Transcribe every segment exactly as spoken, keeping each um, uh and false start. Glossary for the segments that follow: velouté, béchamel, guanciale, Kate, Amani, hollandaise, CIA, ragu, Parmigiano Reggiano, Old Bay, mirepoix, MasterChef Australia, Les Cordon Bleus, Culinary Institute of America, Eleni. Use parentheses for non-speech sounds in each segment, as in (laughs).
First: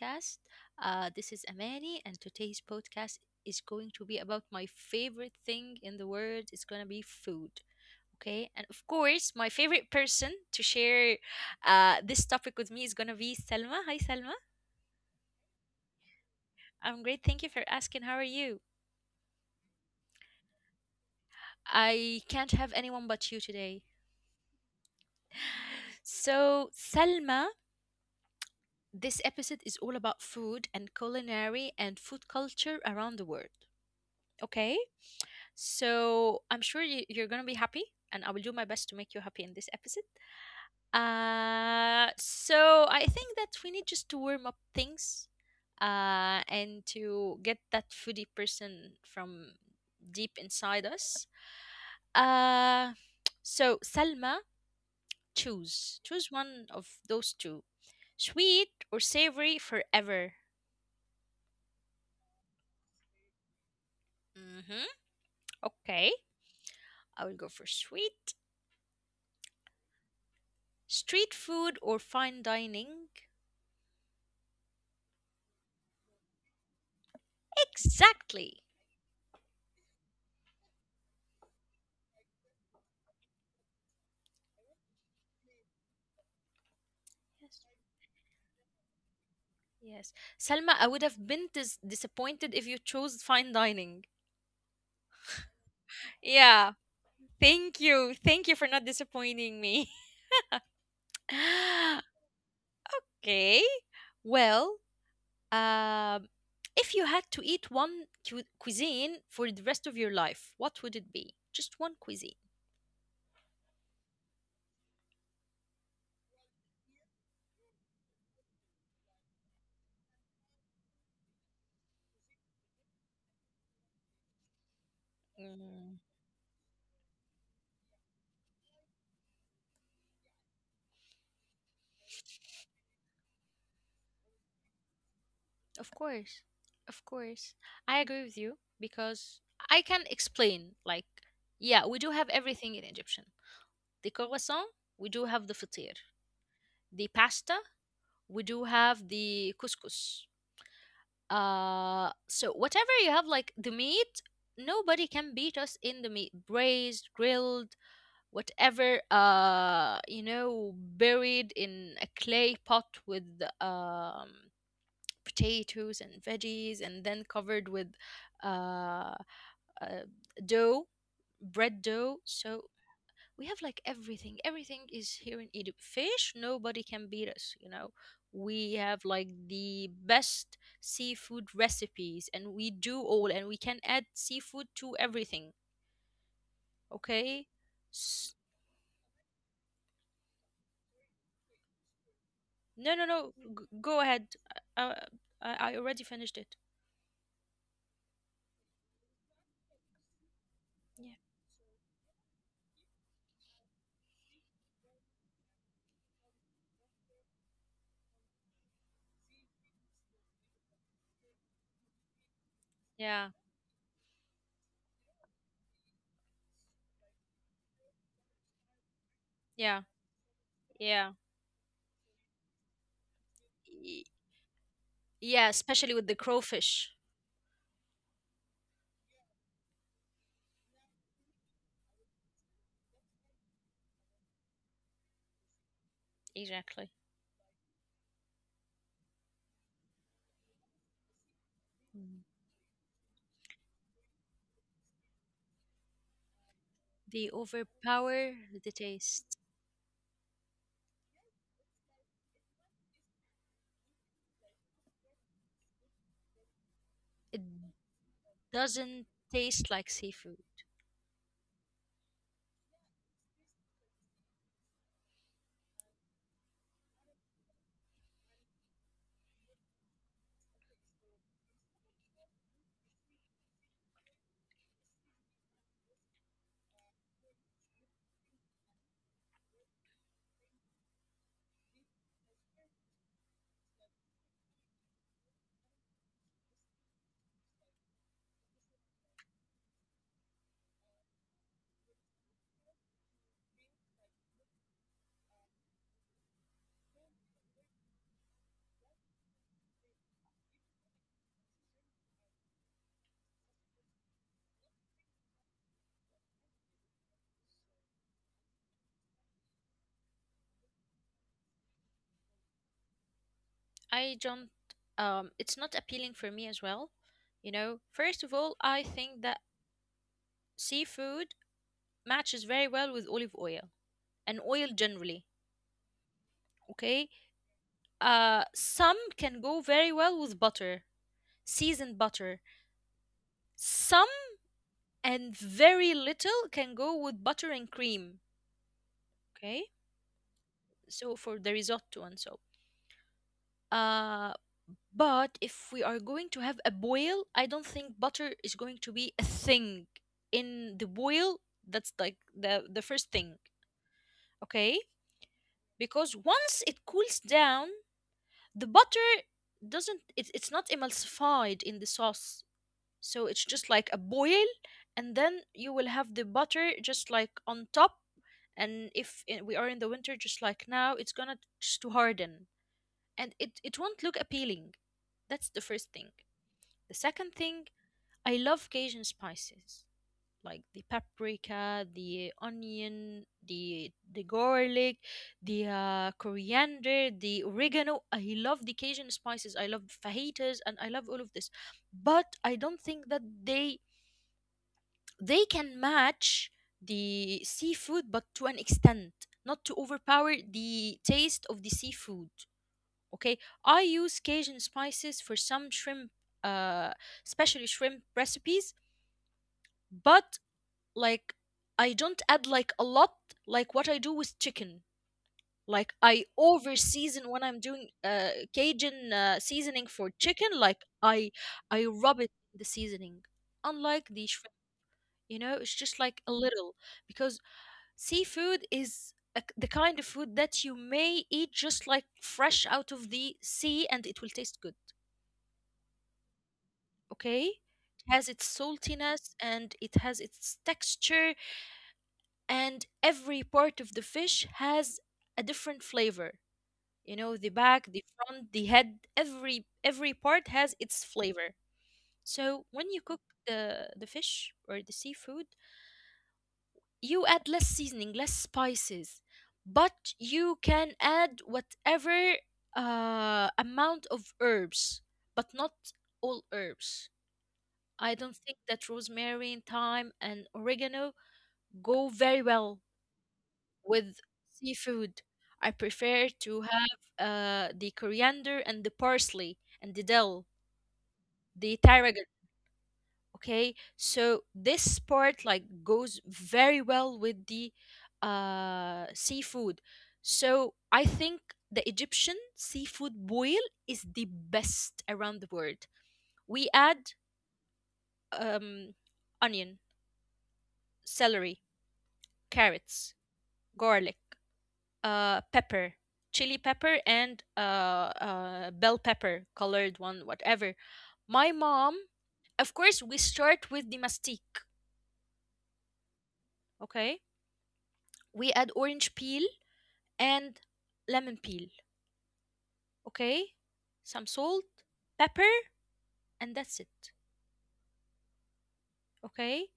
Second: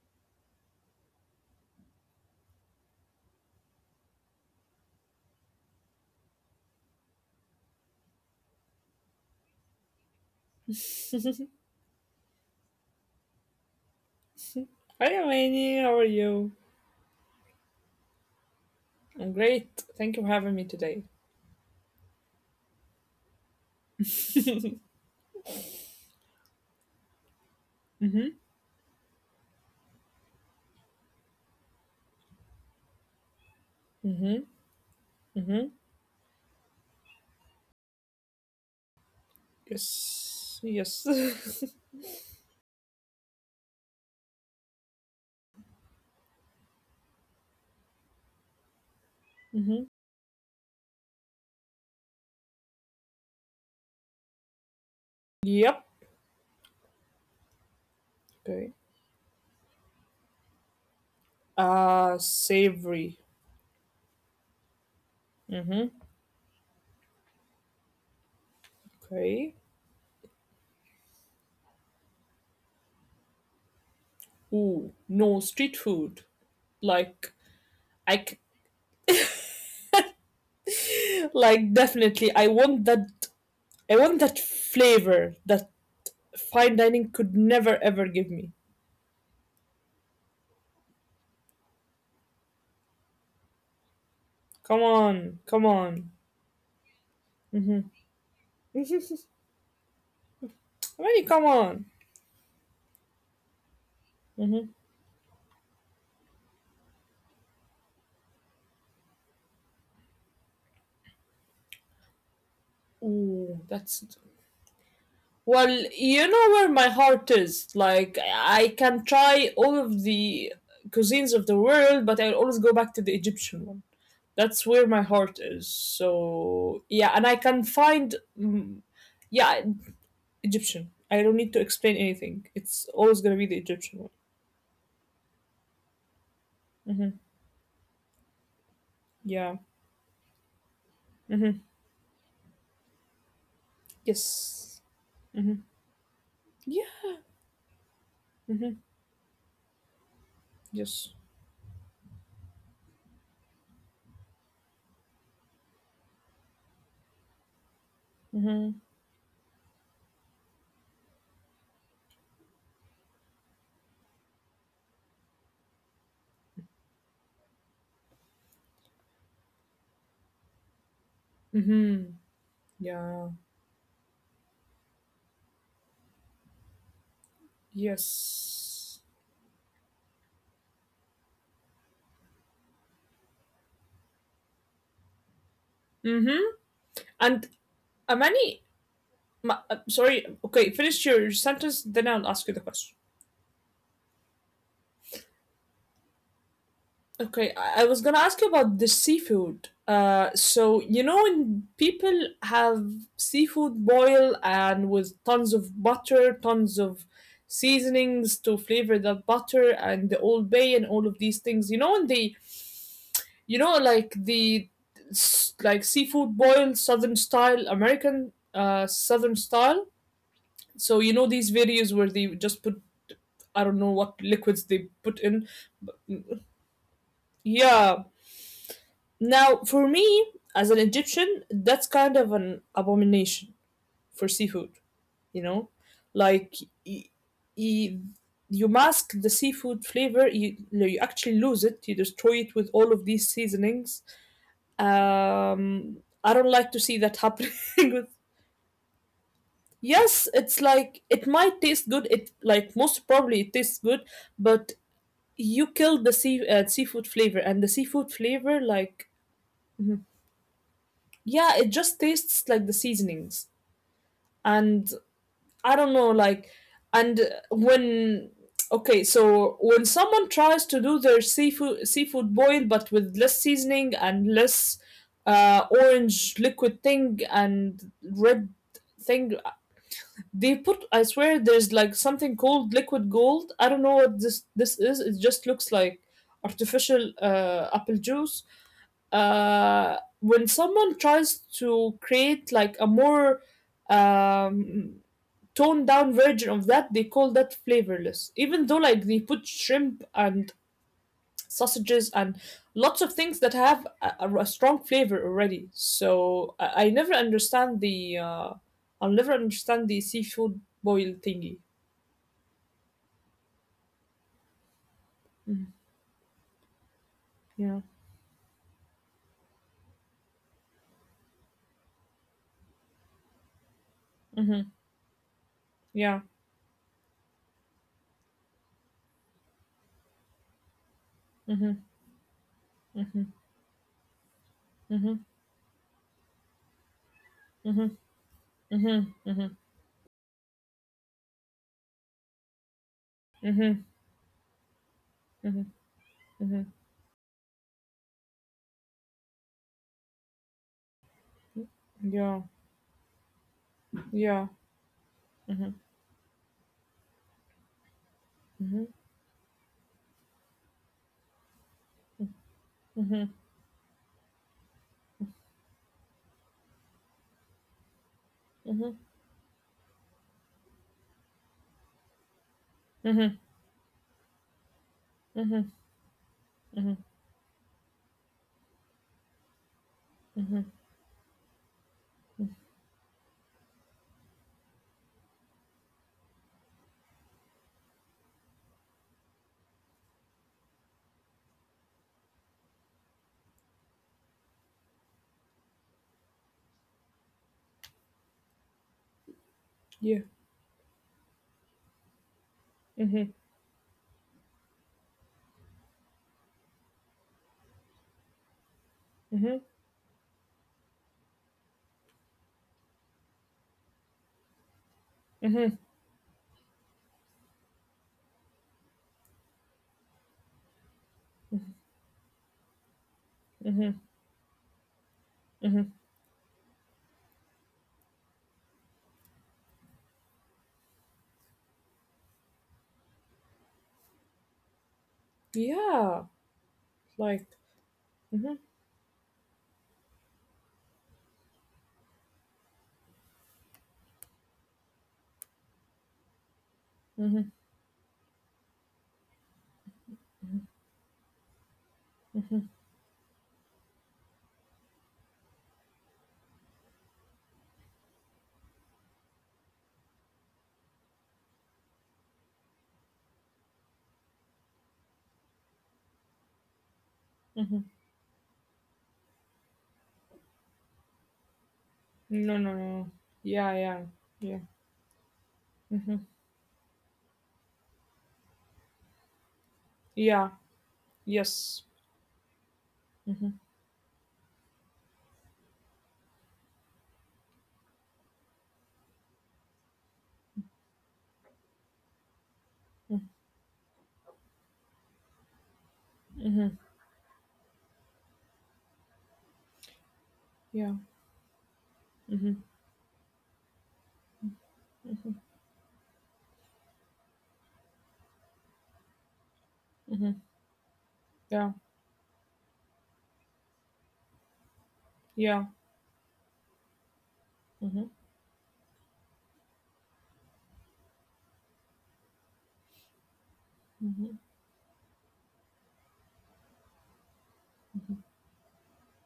podcast. Uh, this is Amani, and today's podcast is going to be about my favorite thing in the world. It's going to be food. Okay, and of course, my favorite person to share uh, this topic with me is going to be Selma. Hi, Selma. Hi, Eleni. How are you? I'm great. Thank you for asking. How are you? I'm great. Thank you for having me today. I can't have anyone but you today. (laughs) mm-hmm. So, Selma, this episode is all about food and culinary and food culture around the world. Mm-hmm. Okay? Mm-hmm. So I'm sure you, you're going to be happy, and I will do my best to make you happy in this episode. Yes. Yes. (laughs) Uh, mm-hmm. so I think that we need just to warm up things uh, and to get that foodie person from deep inside us. Uh, so, Salma, choose. Yep. Choose one of those two, sweet or Okay. savory, forever. Uh, savory. Mm-hmm. Okay, Mm-hmm. I will go for sweet. Okay. Street food or fine dining? Ooh, no street food. Like I, Exactly. c- (laughs) like definitely. I want that. I want that flavor that fine dining Yes. could never ever give me. Yes. Salma, I would have been dis- disappointed if you chose fine dining. Come on. Come on. Yeah. Thank you. Mm-hmm. Thank you for not disappointing (laughs) me. Eleni, come on. (laughs) Okay. Well, Mm-hmm. um, if you had to eat one cu- cuisine for the rest of your life, what would it be? Just one cuisine. Ooh, that's well, you know where my heart is. Like I can try all of the cuisines of the world, but I always go back to the Egyptian one. That's where my Mm. heart is. So yeah, and I can find, mm, yeah, Egyptian. I don't need to explain anything. It's always gonna be the Egyptian Of course. Of course. one. Hmm. I agree with you because I can Yeah. explain. Like, yeah, we do Hmm. have everything in Egyptian. The croissant, we do Yes. have the fatir, Hmm. the pasta, Yeah. we do have Hmm. the couscous. Yes. Uh, so whatever you have, like the meat, nobody can beat us in the meat, braised, grilled, whatever. Hmm. Uh, you know, buried in a clay pot with um potatoes and veggies, and then covered with uh, uh dough, bread dough. So Hmm. we have like Yeah. everything, everything is here in Egypt. Fish, nobody can beat us, you know, we have like Yes. the best seafood recipes, and we do all, and we can add seafood to everything. Mm-hmm. Okay. S- Amani, ma- uh, sorry. Okay, finish your your sentence, then I'll no no ask you the no question. g- go ahead. Uh, I, I already finished it. Okay, I, I was gonna ask you about the seafood. Uh, Yeah, so you know when people have seafood boil and with tons of butter, tons of seasonings to flavor that butter and the Old Bay and all of these things. You know when they, yeah, you know like the s- like seafood boil, Southern style, American, uh yeah, Southern style. yeah. So you know these videos where they just put, Y- I don't know what liquids yeah, they especially put with the in. crowfish. Yeah. Now, for me, as an Egyptian, that's kind of an abomination for seafood, you know? Exactly. Like, y- y- you mask the seafood flavor, you, no, you Mm. actually lose it, you destroy it with all of these seasonings. Um, I They don't like to see that overpower happening (laughs) the with. taste. Yes, it's like it might taste good. It like most probably it tastes good, but you killed the It sea uh, seafood flavor, and the doesn't seafood flavor, taste like like, seafood. Mhm. yeah, it just tastes like the seasonings. And I don't know, like, and uh, when okay, so when someone tries to do their seafood seafood boil but with less seasoning and less uh, orange liquid thing and red thing they put. I swear there's like something called liquid gold. I don't know what this this is. It just looks like artificial uh, apple juice. Uh, when someone tries to create like a more um, toned down version of that, they call that flavorless. Even though like they put shrimp and sausages and lots of things that have a, a- a strong flavor already. So I, I never understand the uh, I'll never understand the seafood boil thingy. I don't. Um it's not appealing for me as Mhm. well. You know, first of all, I Yeah. think that seafood matches very well with olive oil and oil generally, Mm-hmm. okay? Yeah. Uh some can go very well with butter, seasoned butter. Mm-hmm. Some, Mm-hmm. and very Mm-hmm. little can go with butter and cream, Mm-hmm. okay? Mm-hmm. So for the risotto and so. Uh, Mm-hmm. but if we are going to have Mm-hmm. a boil, I don't Mm-hmm. think butter is going to be a thing in the boil. That's like the the first thing, Yeah. okay? Yeah. Because once Mhm. it cools down, the butter Mhm. doesn't it, it's not emulsified in the sauce. So it's just like a Mhm. boil, and then you will have the butter just like on top, and if I- we are Mhm. in the winter just like now, it's going to just to harden, and it it Mhm. won't look appealing. That's the first thing. Mhm. The second Mhm. thing, I love Cajun spices like the Mhm. paprika, the onion, the the garlic, the uh, coriander, the oregano. I love the Cajun spices. I love fajitas and I love all of this. But I don't think that they they can match the seafood but to an extent, not to overpower Yeah. the taste of the seafood. Okay? I Mhm. use Cajun spices for some shrimp, uh especially shrimp recipes, but like I don't add like a lot, like what I do with chicken. Like Mhm. I Mhm. over season when I'm doing uh, Cajun uh, seasoning for chicken. Like I I rub it in the seasoning. Unlike the shrimp, Mhm. you know, it's just like a Mhm. little, because seafood is a k the kind of food that you may eat just like fresh out of the sea and it will taste good. Yeah. Okay, it Like. has its Mhm. saltiness and it has its texture, and every part of the fish has a different flavor. You know, the back, the Mhm. front, the head, every every part has its flavor. So when you cook the the fish or the seafood, you add less seasoning, less spices, but you can add whatever uh, amount of herbs, but not all herbs. I don't Mhm. think that rosemary and thyme and oregano go very well No. No. No. with Yeah. Yeah. Yeah. seafood. I prefer to Mhm. have uh, the coriander and the parsley and the dill, Yeah. the tarragon. Yes. Okay, Mhm. so this part like goes very well with the uh, seafood. So I think the Egyptian seafood boil Mhm. is the best around the world. We add Mhm. um, onion, Yeah. celery, Mhm. carrots, garlic, uh, pepper, chili pepper, and uh, uh, bell pepper, colored one, whatever. Mhm. My mom, Yeah. of course, we start with the mastic, Yeah. okay? We Mhm. add orange peel and lemon peel, okay? Some salt, Mhm. pepper, and that's it, okay?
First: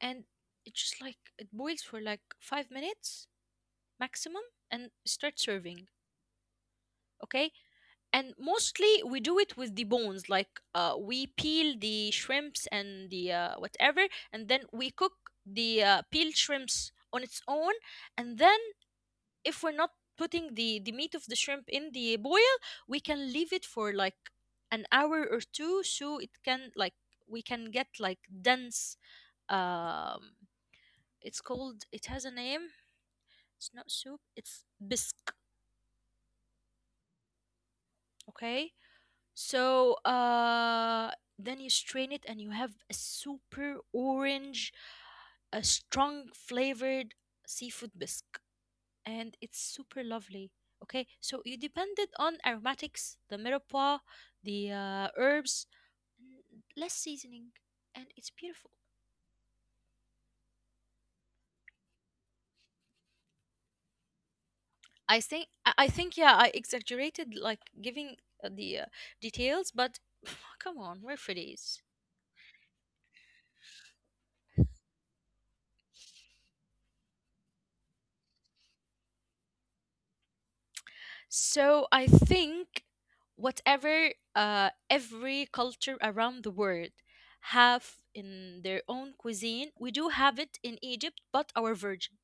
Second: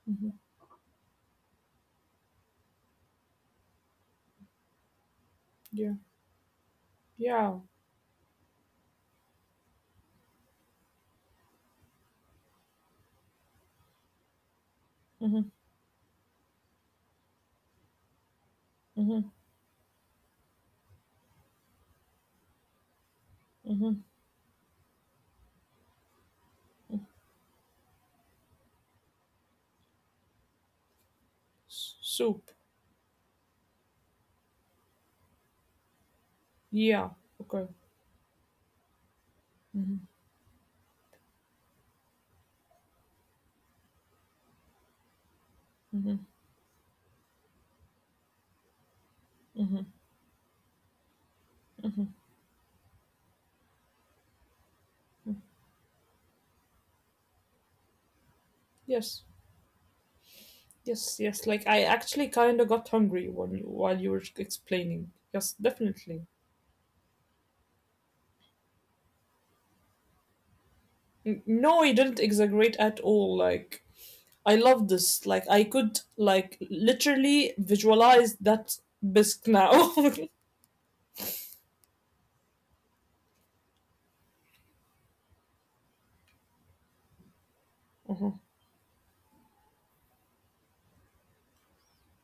And Mhm. it just like it boils for like five minutes maximum and start serving, Yeah. okay? Yeah. And mostly we do it with the bones. Like uh, we peel the shrimps and the uh, whatever, and then we cook Mhm. the uh, peeled shrimps on its own. And then Mhm. if we're not putting the the meat of the shrimp in the boil, we can leave it for Mhm. like an hour or two, so it can like, Mhm. we can get like dense, um it's called, S- it has a Soup. name, it's not soup, it's bisque, Yeah. Okay. okay? So Mhm. uh, then you strain it, and you have a super orange, a Mhm. strong flavored seafood bisque, and it's Mhm. super lovely. Okay, so you Mhm. depended on aromatics, the mirepoix, the uh, Mhm. herbs, and less seasoning, and it's beautiful. Yes. Yes, yes. Like I actually kind of got hungry when you, while you were explaining. I think Yes, I I think definitely. yeah, I exaggerated like giving uh, the uh, details, but (laughs) (sighs) come on, we're N- foodies. No, you didn't exaggerate at all. Like I love this. Like I could, like, literally visualize that bisque now. (laughs) So I think whatever uh, every culture around the world have Uh-huh. in their own cuisine, we do have it in Egypt, but our version.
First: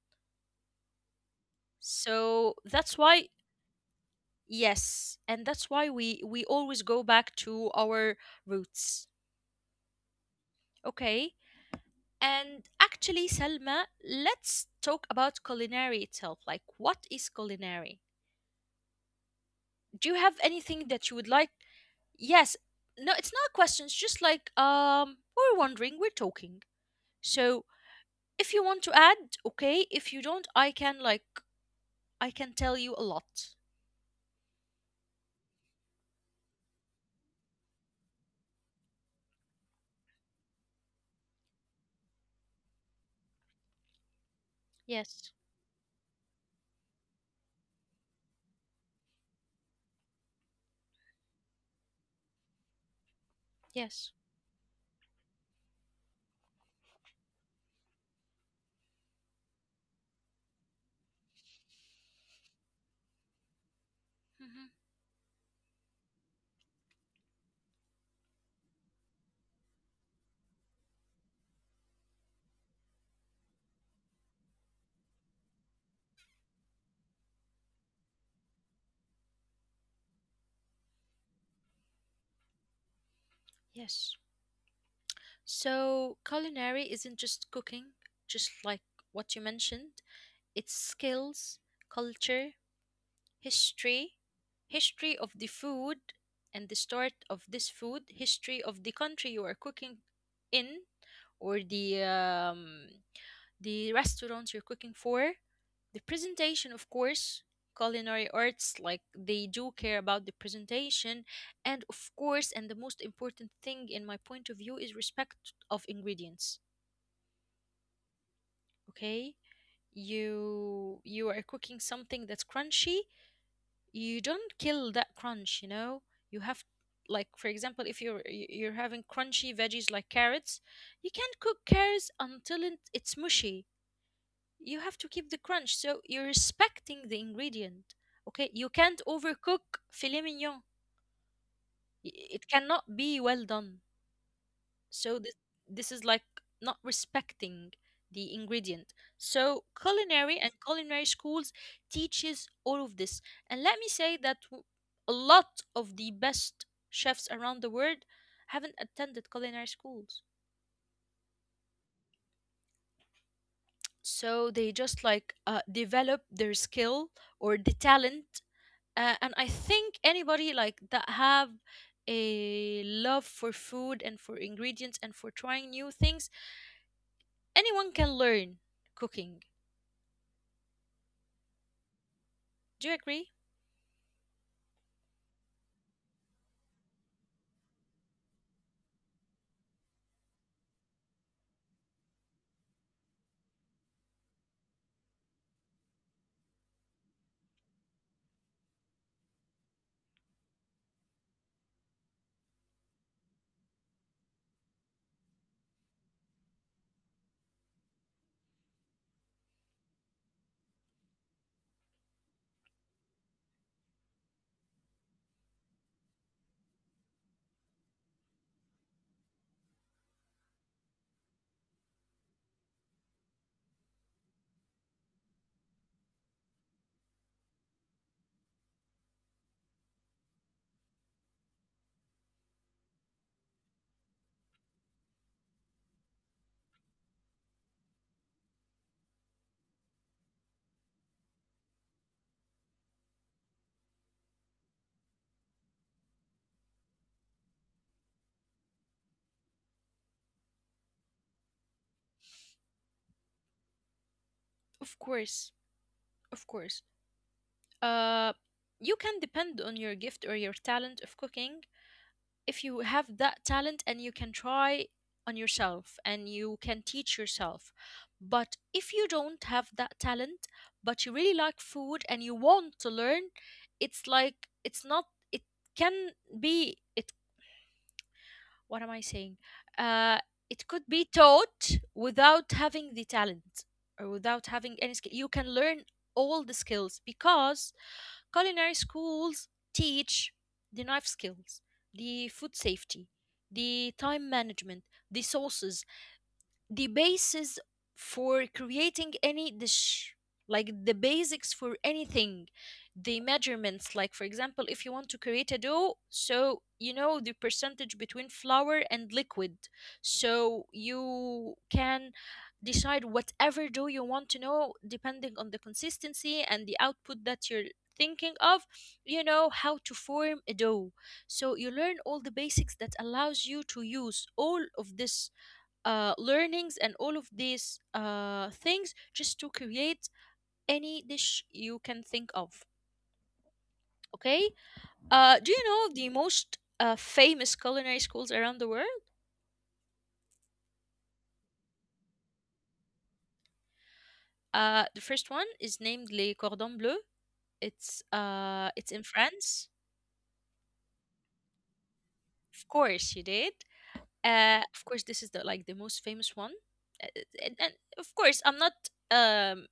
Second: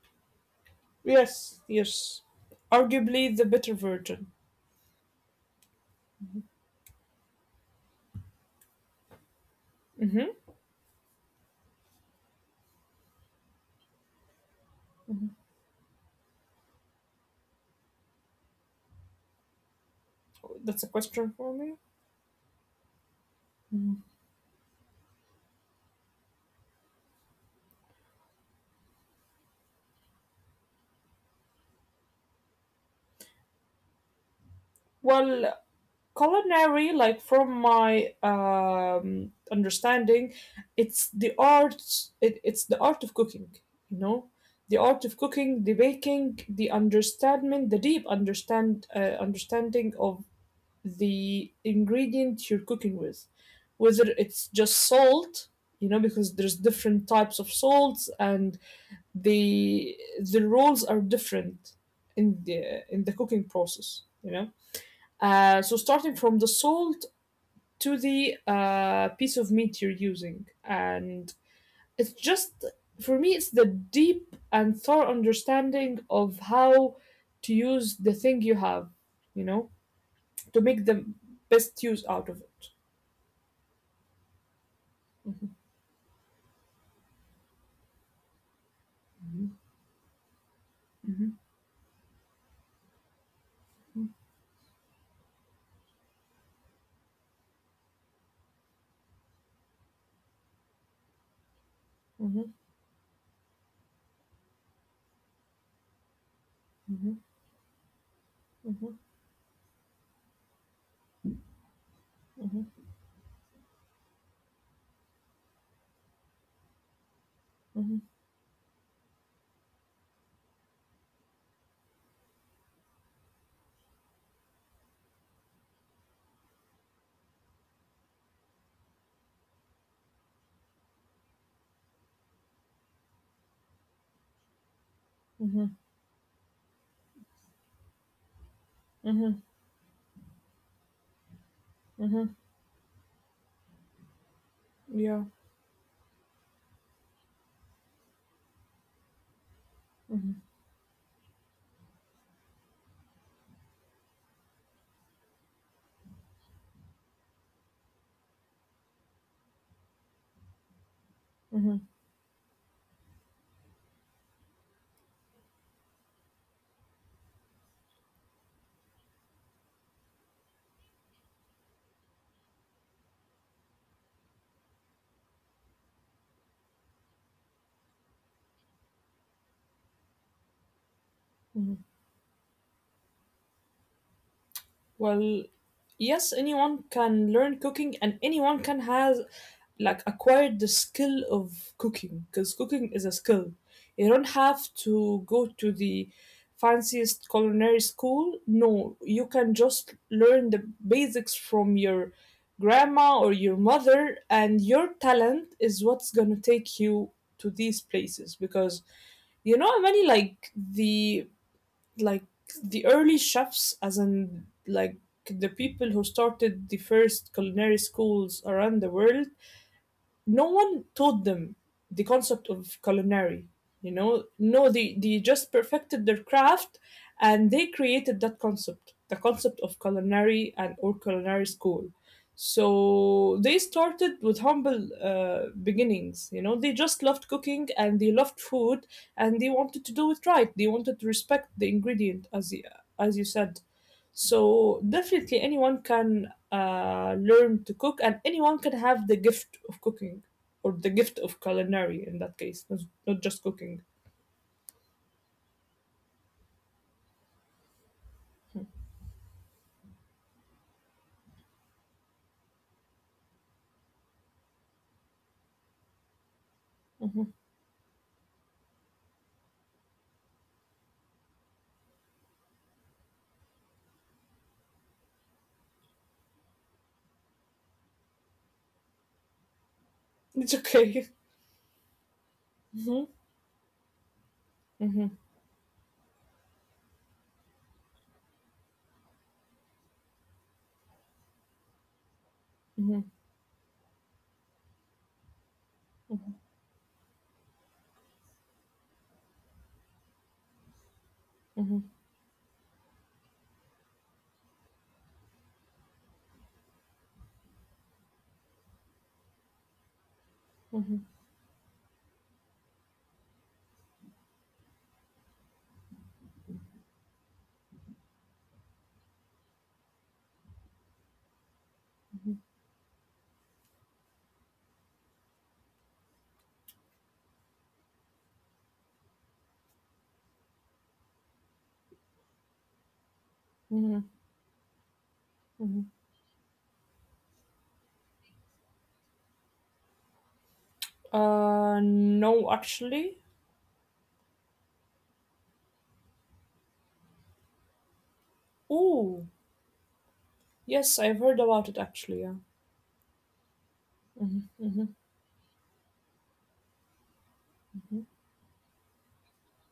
Yes, yes. So that's why, Arguably the better version. yes, and that's why we we always go back to our roots. Mm-hmm. Okay. And actually, Salma, let's talk about culinary itself. Like, what is culinary? Do you have That's a anything that you would question like? for me. Yes. No, it's not a question, it's just like, um we're wondering, we're talking. So if you want to add, okay, if you don't, I can like, I can tell you a lot. Well, culinary, like, from my um, understanding, it's the art it, it's the art of cooking, you know, the art of Yes. cooking, the baking, the understanding, the deep understand uh, understanding of the ingredient you're cooking with, Yes. whether it's just salt. You know, because there's different types of salts, and the the roles are different in the in the cooking process, Hmm. you know. Uh, so starting from the salt to the uh, piece of meat you're using. And it's just, for me, it's the deep and thorough understanding of how to use the thing you have, you know, to make the best use out of it. Yes, Mhm. so culinary isn't just cooking, just like what you Mhm. mentioned. It's skills, culture, history, history of the food, and the start of this food history of the country you are cooking in, or the Mhm. um, the restaurant you're cooking for, the presentation of Mhm. course. Culinary arts, like they do care about the presentation, and of Mhm. course, and Mhm. the most important thing in my point of view is respect of ingredients. Mhm. Okay, you you are cooking something that's crunchy, you don't kill that crunch, you know, you have, like for example, if you're y- you're having crunchy veggies like carrots, you can't cook carrots until it- it's mushy, you have to keep the Mhm. crunch. So you're respecting the ingredient. Okay, you can't Mhm. Mhm. Mhm. overcook filet mignon. Y- Mhm. It cannot be well done. So Yeah. this this is like not respecting the ingredient. So culinary Mhm. and culinary schools teaches all of this. And let me say that w- a lot of the best chefs around the world haven't attended culinary schools. Mhm. So they just like uh, develop their skill or the talent. Uh, and I think anybody like that have a love for food and for ingredients and for trying new things, anyone can learn cooking. Mhm. Do you agree? Well, yes, anyone can learn cooking, and anyone can has, like, acquired the skill of cooking, because cooking is a skill. You don't have to go to the fanciest culinary school. No, you can just learn the basics from your grandma or your mother, and your talent is what's going to take you to these places, because you know many, like the like the early chefs, as in, like, the people who started the first culinary schools around the world, no one taught them the concept of culinary. You know, no, they, they just perfected their craft, and they created that concept the concept of culinary, and or culinary school. So they started with humble uh, beginnings, you know, they just loved cooking and they loved food, and they wanted to do it right, they wanted to respect the ingredient, as you, as you said. So definitely anyone can uh, learn to cook, and anyone can have the gift of cooking, or the gift of culinary in that case, not, not just cooking. Of course, of course. Uh, you can depend on your gift or your talent of cooking if you have that talent, and you can try on yourself and you can teach Hmm. yourself. But if you don't have that talent, but you really like food and you want to learn, it's like, it's not, it can be it, what am I saying? Uh, It's it could be okay. taught without having Hmm. the talent or without having any Hmm. skill. You can learn all the skills, because culinary schools teach the knife skills, the food Hmm. safety, the time management, the sauces, the basis for creating any dish, like the basics for Hmm. anything, the measurements. Like for example, if you want to create a dough, so you know the percentage between flour and liquid, so Hmm. you can decide whatever dough you want to know depending on the consistency and the output that you're thinking of. You know how to form a dough. So you learn all the basics that allows you to use all of this uh, learnings and all of these uh, things just to create any dish you can think of. Hmm. Okay. Uh, do you Hmm. know the most uh, famous culinary schools around the world? Uh, no, actually. Uh, the first one is named Les Cordons Bleus. It's uh, it's in Oh, France. yes, I've heard about it actually, yeah. Of course, you did. Hmm. Uh, of Hmm. course, this is the like the most famous one. Uh, uh, And, and of course, I'm not um,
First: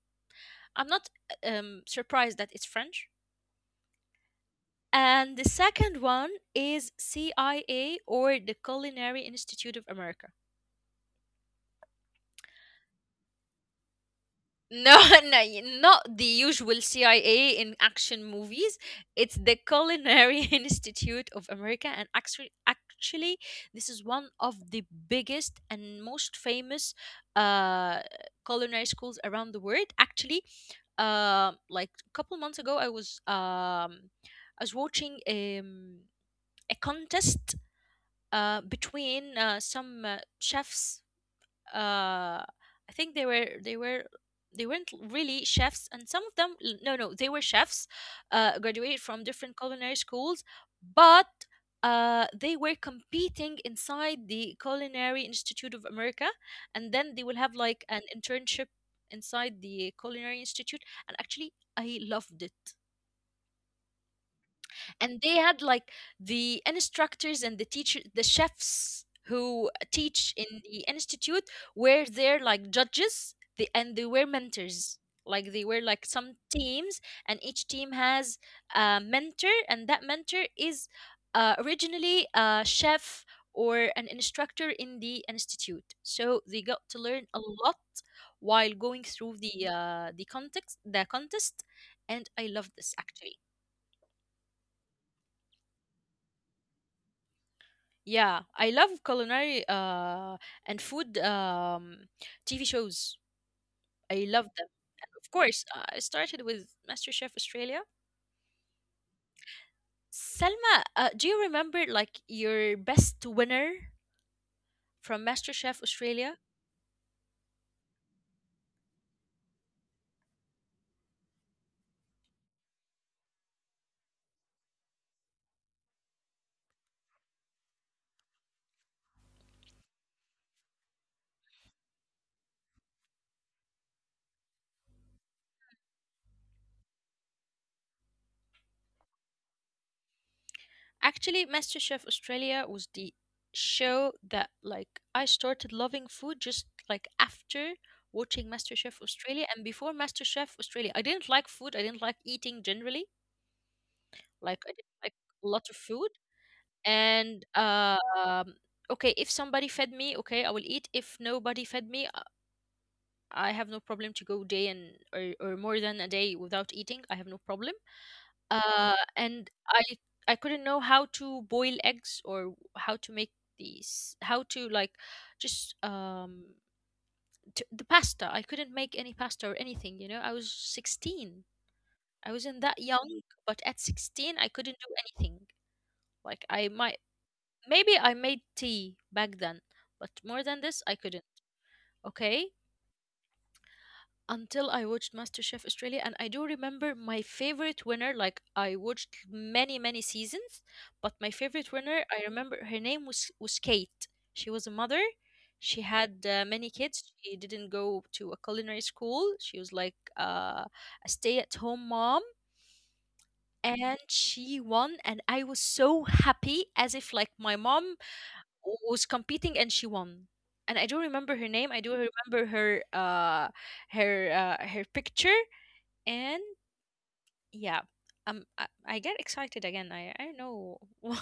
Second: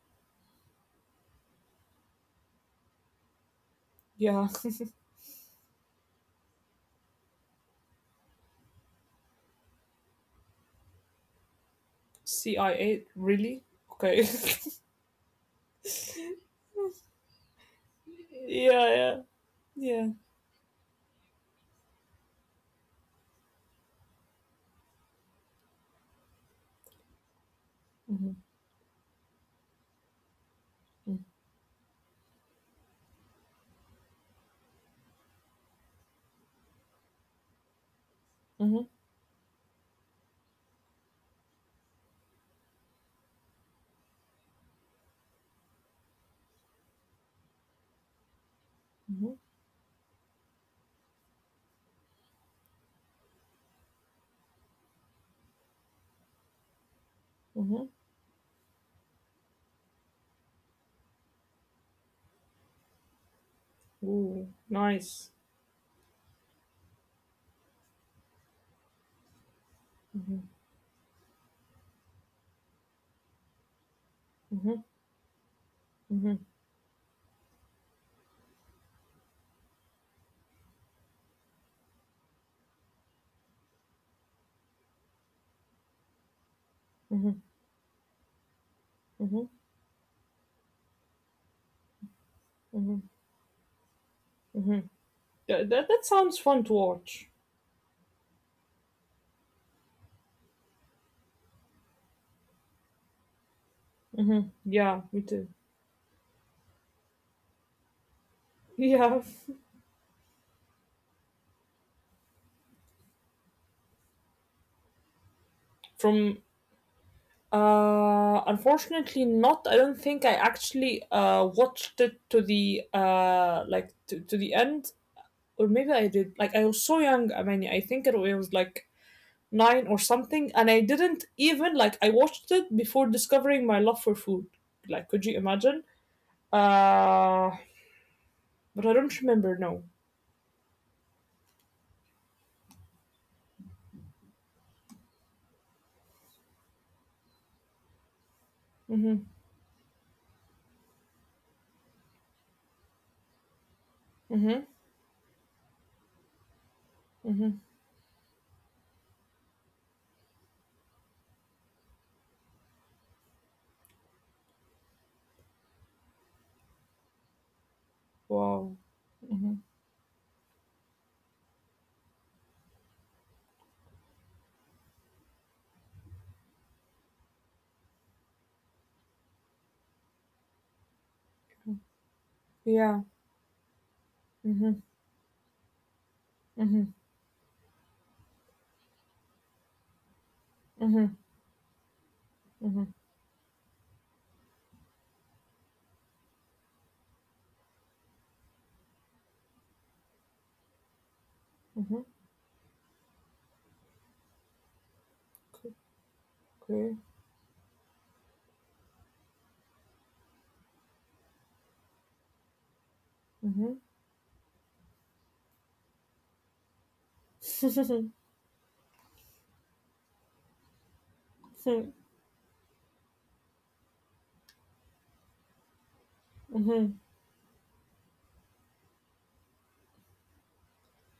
I'm not uh, um, surprised that it's French. Yeah. And the second one is C I A, or the Culinary Institute of America. (laughs) C I A, really? Okay. No, (laughs) no, y- not the usual C I A in action (laughs) movies. yeah, yeah, It's the yeah. Culinary (laughs) Institute of America, and actually, actually, this is one of the biggest and most famous uh, Hmm. culinary schools around the world. Actually, um, like a couple months ago, I was um, I was watching um, a contest, uh, Hmm. between uh, some uh, chefs. Uh, I think they were they were they weren't really chefs, and some of them l- no no they were chefs, uh, graduated from different culinary schools, but uh, they were competing inside the Culinary Institute of America, and then they will have like Mhm. an internship inside the Culinary Institute, and actually I loved it, Ooh, and nice. they had like the instructors and the teacher the chefs who teach Mhm. in the institute were there like judges, the, and they were Mhm. mentors, like they were like some Mhm. teams, and each team has a mentor, and that mentor is uh, originally a chef or an instructor in the institute, so they got to learn a Mhm. lot while going through Mhm. the uh, the context the contest, and I love this Mhm. actually. Mhm. That, that that sounds fun to watch. Yeah, I love culinary uh, and food um, T V shows. I love them. Yeah, And me of too. course, uh, I started with MasterChef Australia. (laughs) Yeah. Selma, uh, do you remember like your best winner from MasterChef Australia? From uh Unfortunately not. I don't think I actually uh watched it to the uh like to, to the end, or maybe I did. Like, I was so young. I mean, I think it was like nine or something, and I didn't even, like, I watched it before discovering my love for food, like, could you imagine? uh but I don't remember now. Actually, MasterChef Australia was the show that like I started loving food just like after watching MasterChef Mhm. Australia, and before MasterChef Australia, I didn't like food. I didn't like eating generally. Like, Mhm. I didn't like a lot of food. And Mhm. Uh, um, okay, if somebody fed me, okay, I will eat. If nobody fed me uh, I have no problem to go day and or, or more than a day without eating. I have no problem. Wow. Uh, and Mhm. i i couldn't know how to boil eggs or how to make these how to like just um t- the pasta. I couldn't make any pasta or anything. You know, I was sixteen. Mhm. I wasn't that Yeah. young, but at sixteen I couldn't Mhm. do anything. Like I Mhm. might Maybe I made tea back then, but more than this, I Mhm. couldn't. Okay? Mhm. Until I watched MasterChef Australia, and I do remember my favorite winner. Like, I watched many, many seasons, but my favorite Mhm. winner, I remember her name was, was Kate. She was a mother. Okay. She had uh, many Okay. kids. She didn't go to a culinary school. She was like uh, a stay at home mom. Mhm. And she won, and I was so happy as if like my mom (laughs) w- was competing and she won. And I do remember her name. I do remember her uh her uh, her picture. And mhm. Yeah. Um I, I get excited again. I I don't know. (laughs)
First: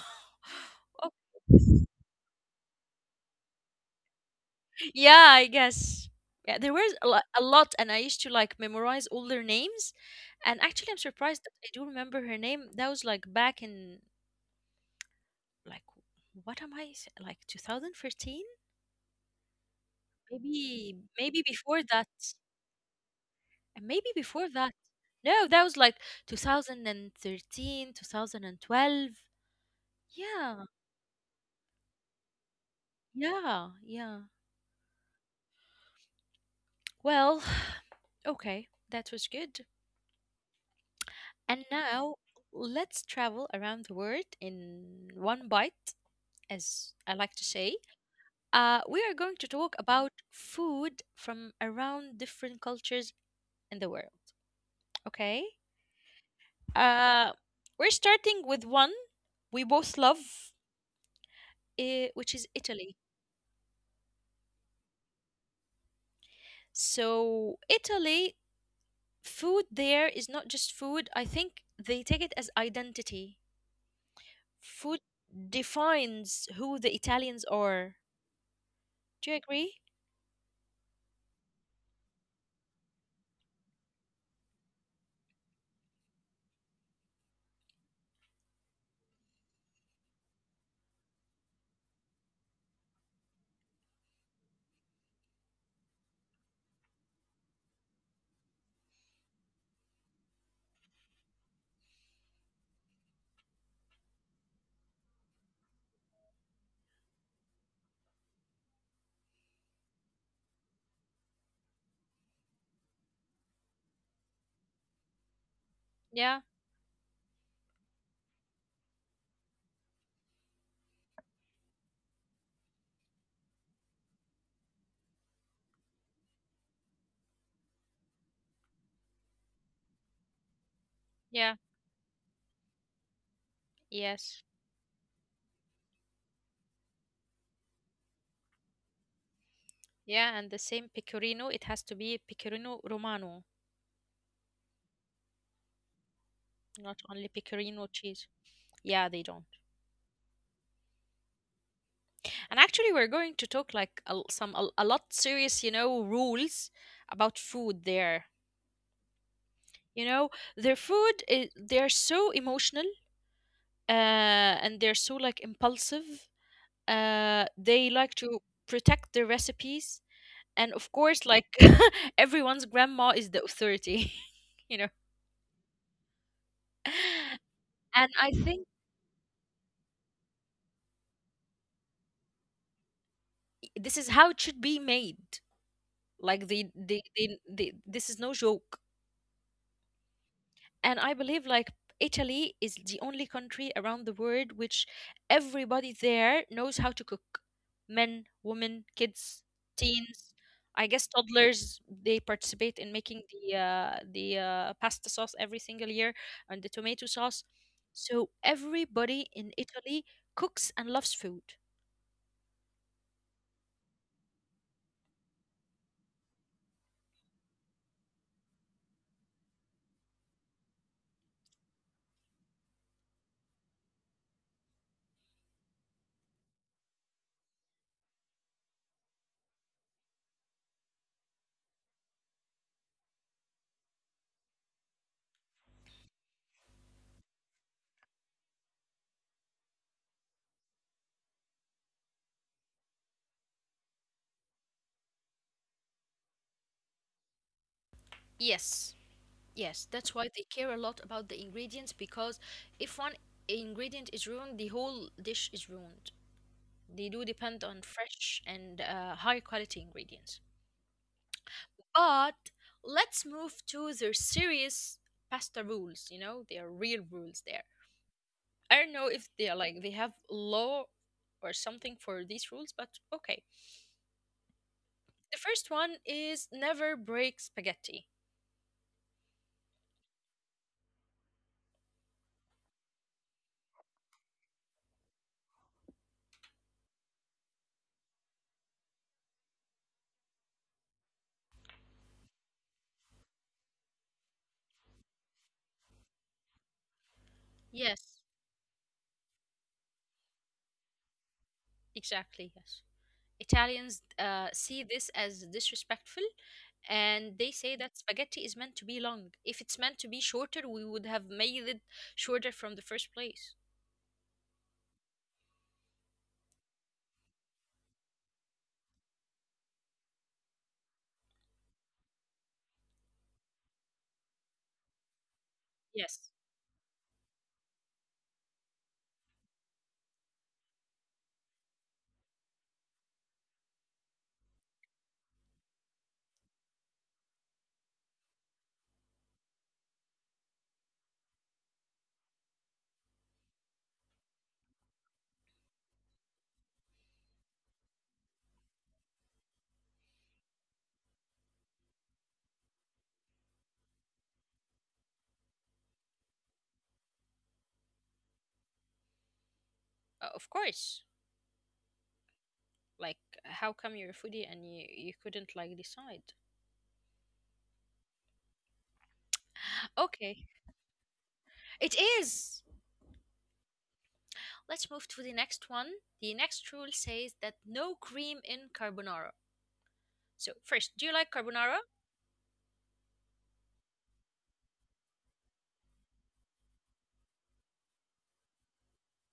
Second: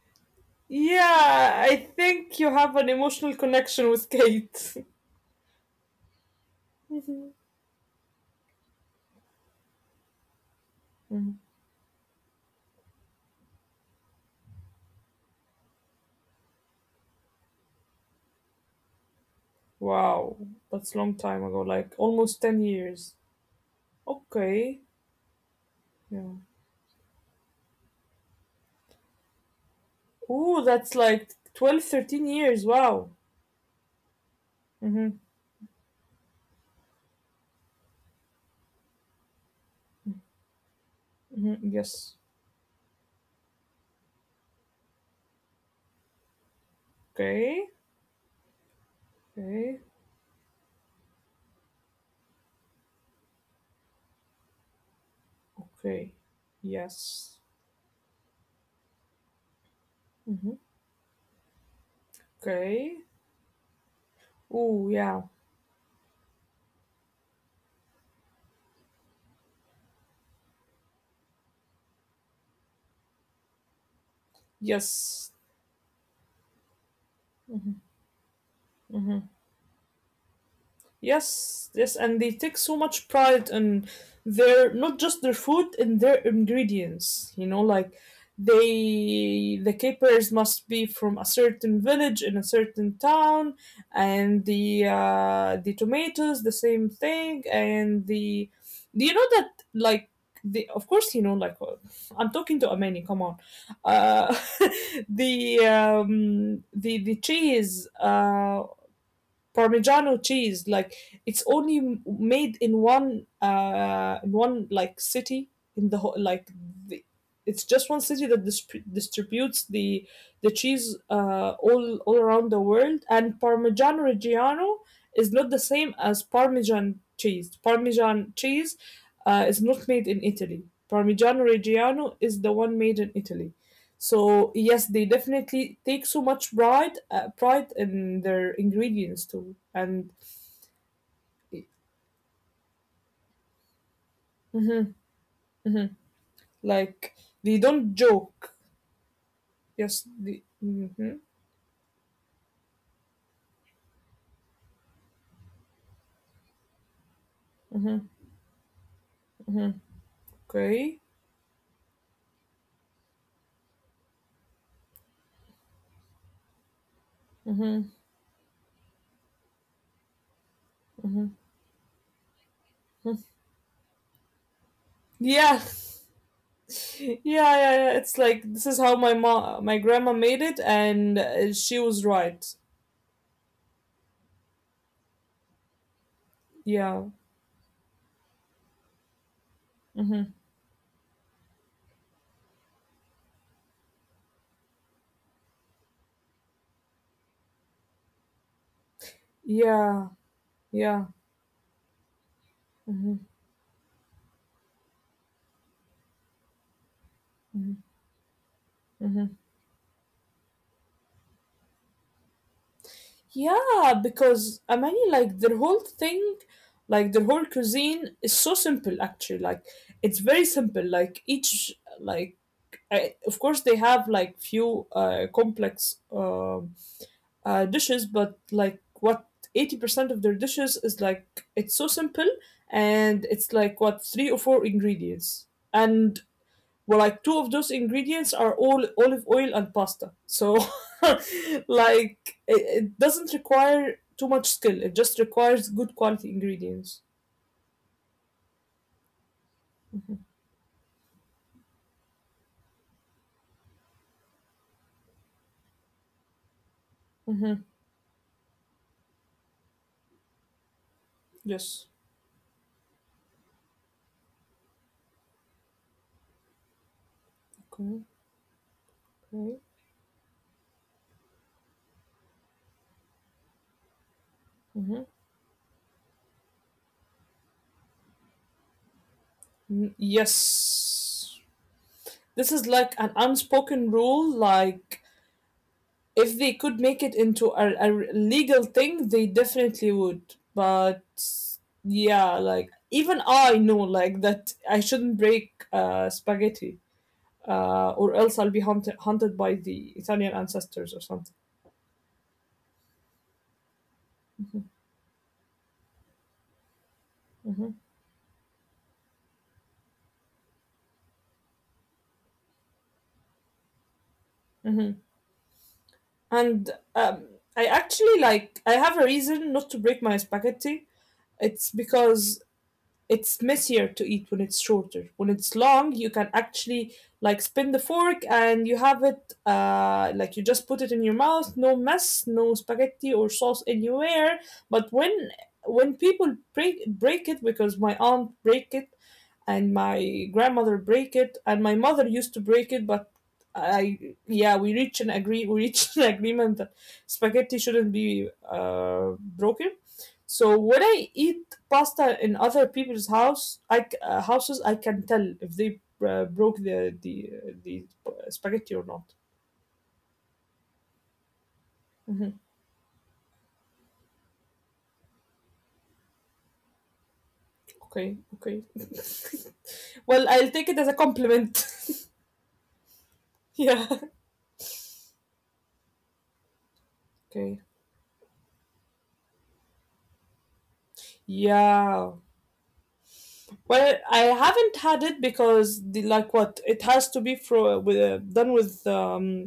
Oh, Yeah, I think you have an emotional connection with Kate. (laughs) yeah, I guess. Yeah, there was a lot, Mhm. a lot, and I used to like memorize all their names. And actually I'm Mhm. surprised that I do remember her name. That was like back in like what am I s- like twenty thirteen? Wow, that's Maybe a long maybe time ago, before like that. almost ten years. And maybe before that. Okay. No, that was like two Yeah. thousand and thirteen, two thousand and twelve. Yeah, Ooh, that's like twelve, thirteen years. Wow. yeah, yeah. Mm-hmm. Well, (sighs) okay, that was good. And Mm-hmm. now Yes. let's travel around the world in one bite, as I like to Okay. say. Uh, we are going to talk Okay. about food from around different cultures in the world. Okay? Okay. Uh, Yes. we're starting with one we both love, Hmm. uh, which is Italy. Okay. Oh, yeah. So, Italy, food there is not just food. I think they take it as identity. Food Yes. defines who the Italians Hmm. are. Hmm. Do you agree? Yes, yes, and they take so much pride in their, not just their food, in their ingredients. You know, like, they the capers must be from a certain village in a certain town, and the uh, the tomatoes the same thing, and the do you know that, like, the of course you know, like, uh, I'm talking to Amani. Come on. Uh, (laughs) the um the the cheese, uh Parmigiano cheese, like, it's only made in one uh in one, like, city in the whole, Yeah, like, the, it's just one city that dis distributes the the cheese uh all all around the world. And Parmigiano Reggiano is not the same as Parmesan cheese. Parmesan cheese uh, is not made in Italy. Parmigiano yeah, Reggiano is the one made in Italy. yes. So yes, they definitely take so much pride uh, pride in their ingredients too, and Yeah, and the same pecorino, it has to be pecorino romano, Mhm. not like only they pecorino don't cheese. joke. Yeah, they don't. Yes, they, hmm. And actually, we're going to talk like a, l- some a, a lot serious, you know, rules about food Hmm. there. You know, their Okay. food is they're so emotional uh, and they're so like impulsive. Uh, they Hmm. like to protect their recipes, and of course, like (laughs) everyone's grandma is the authority, (laughs) you know. Yeah. (laughs) yeah, yeah, yeah. And It's I like, think this is how my mom, my grandma made it, and uh, she was right. this is how it should be made. Like they, they, Yeah, they, they this is no joke. hmm. And I believe like Italy is the only country around the world which everybody there knows how to cook, men, women, kids, Yeah, teens. I guess yeah. toddlers, they participate in making Hmm. the uh, the uh, pasta sauce every single year, and the tomato sauce. So everybody in Italy cooks and loves food. Yeah, because I like their whole thing, like, their whole cuisine is so simple, actually. Like, it's very simple. Like each, like I, of course they have like few uh, complex um uh, dishes, but, like, what, eighty percent of their dishes is, like, it's so simple, and it's like, what, three or four ingredients, and, well, like, two of those ingredients are all olive oil and pasta, so (laughs) like it, it doesn't require too much skill, it just requires good quality ingredients. Yes, yes, that's why they care a lot about the ingredients, because if one ingredient is ruined, the whole dish is ruined. They do depend Mm-hmm. on fresh and uh, high quality ingredients. Yes. But let's move to their serious pasta rules. You know, they are real rules there. Okay. I don't know if they are Okay. like they have law or something for these rules, but okay. Mm-hmm. The first one is never break spaghetti. Mm, yes, this is like an unspoken rule, like, if they could make it into a, a legal thing they definitely would. But yeah, like, even I know like that I shouldn't break uh spaghetti, uh, or Yes, else I'll be hunted hunted by the Italian ancestors or something. exactly. Yes, Italians uh, see this as disrespectful, and they Hmm. say that spaghetti is meant to be long. If it's meant to be shorter, we would have made it shorter from the first place. Hmm. And um, I actually, like, I have a reason not to break my spaghetti. It's because it's messier to eat when it's shorter. When it's long, you can Yes, actually, like, spin the fork and you have it, uh, like, you just put it in your mouth. No mess, no spaghetti or sauce anywhere. But when when people break break it, because my aunt break it and my grandmother break it and my mother used to break it, but I yeah, we reached an agree we reached (laughs) an agreement that spaghetti shouldn't be uh, broken. So when I eat pasta in other people's house I, c- uh, houses, I can tell if they uh, broke the the the spaghetti or not. uh, of course. Mhm. Like, how come you're a foodie and you, you couldn't like decide? okay okay (laughs) well I'll take Okay, it as a compliment (laughs) it is. yeah. Let's move to the next one. The next rule Okay. says that no cream in carbonara. So first, do you like carbonara? Yeah. Well, I haven't had it because the like what it has to be fro- with uh, done with um,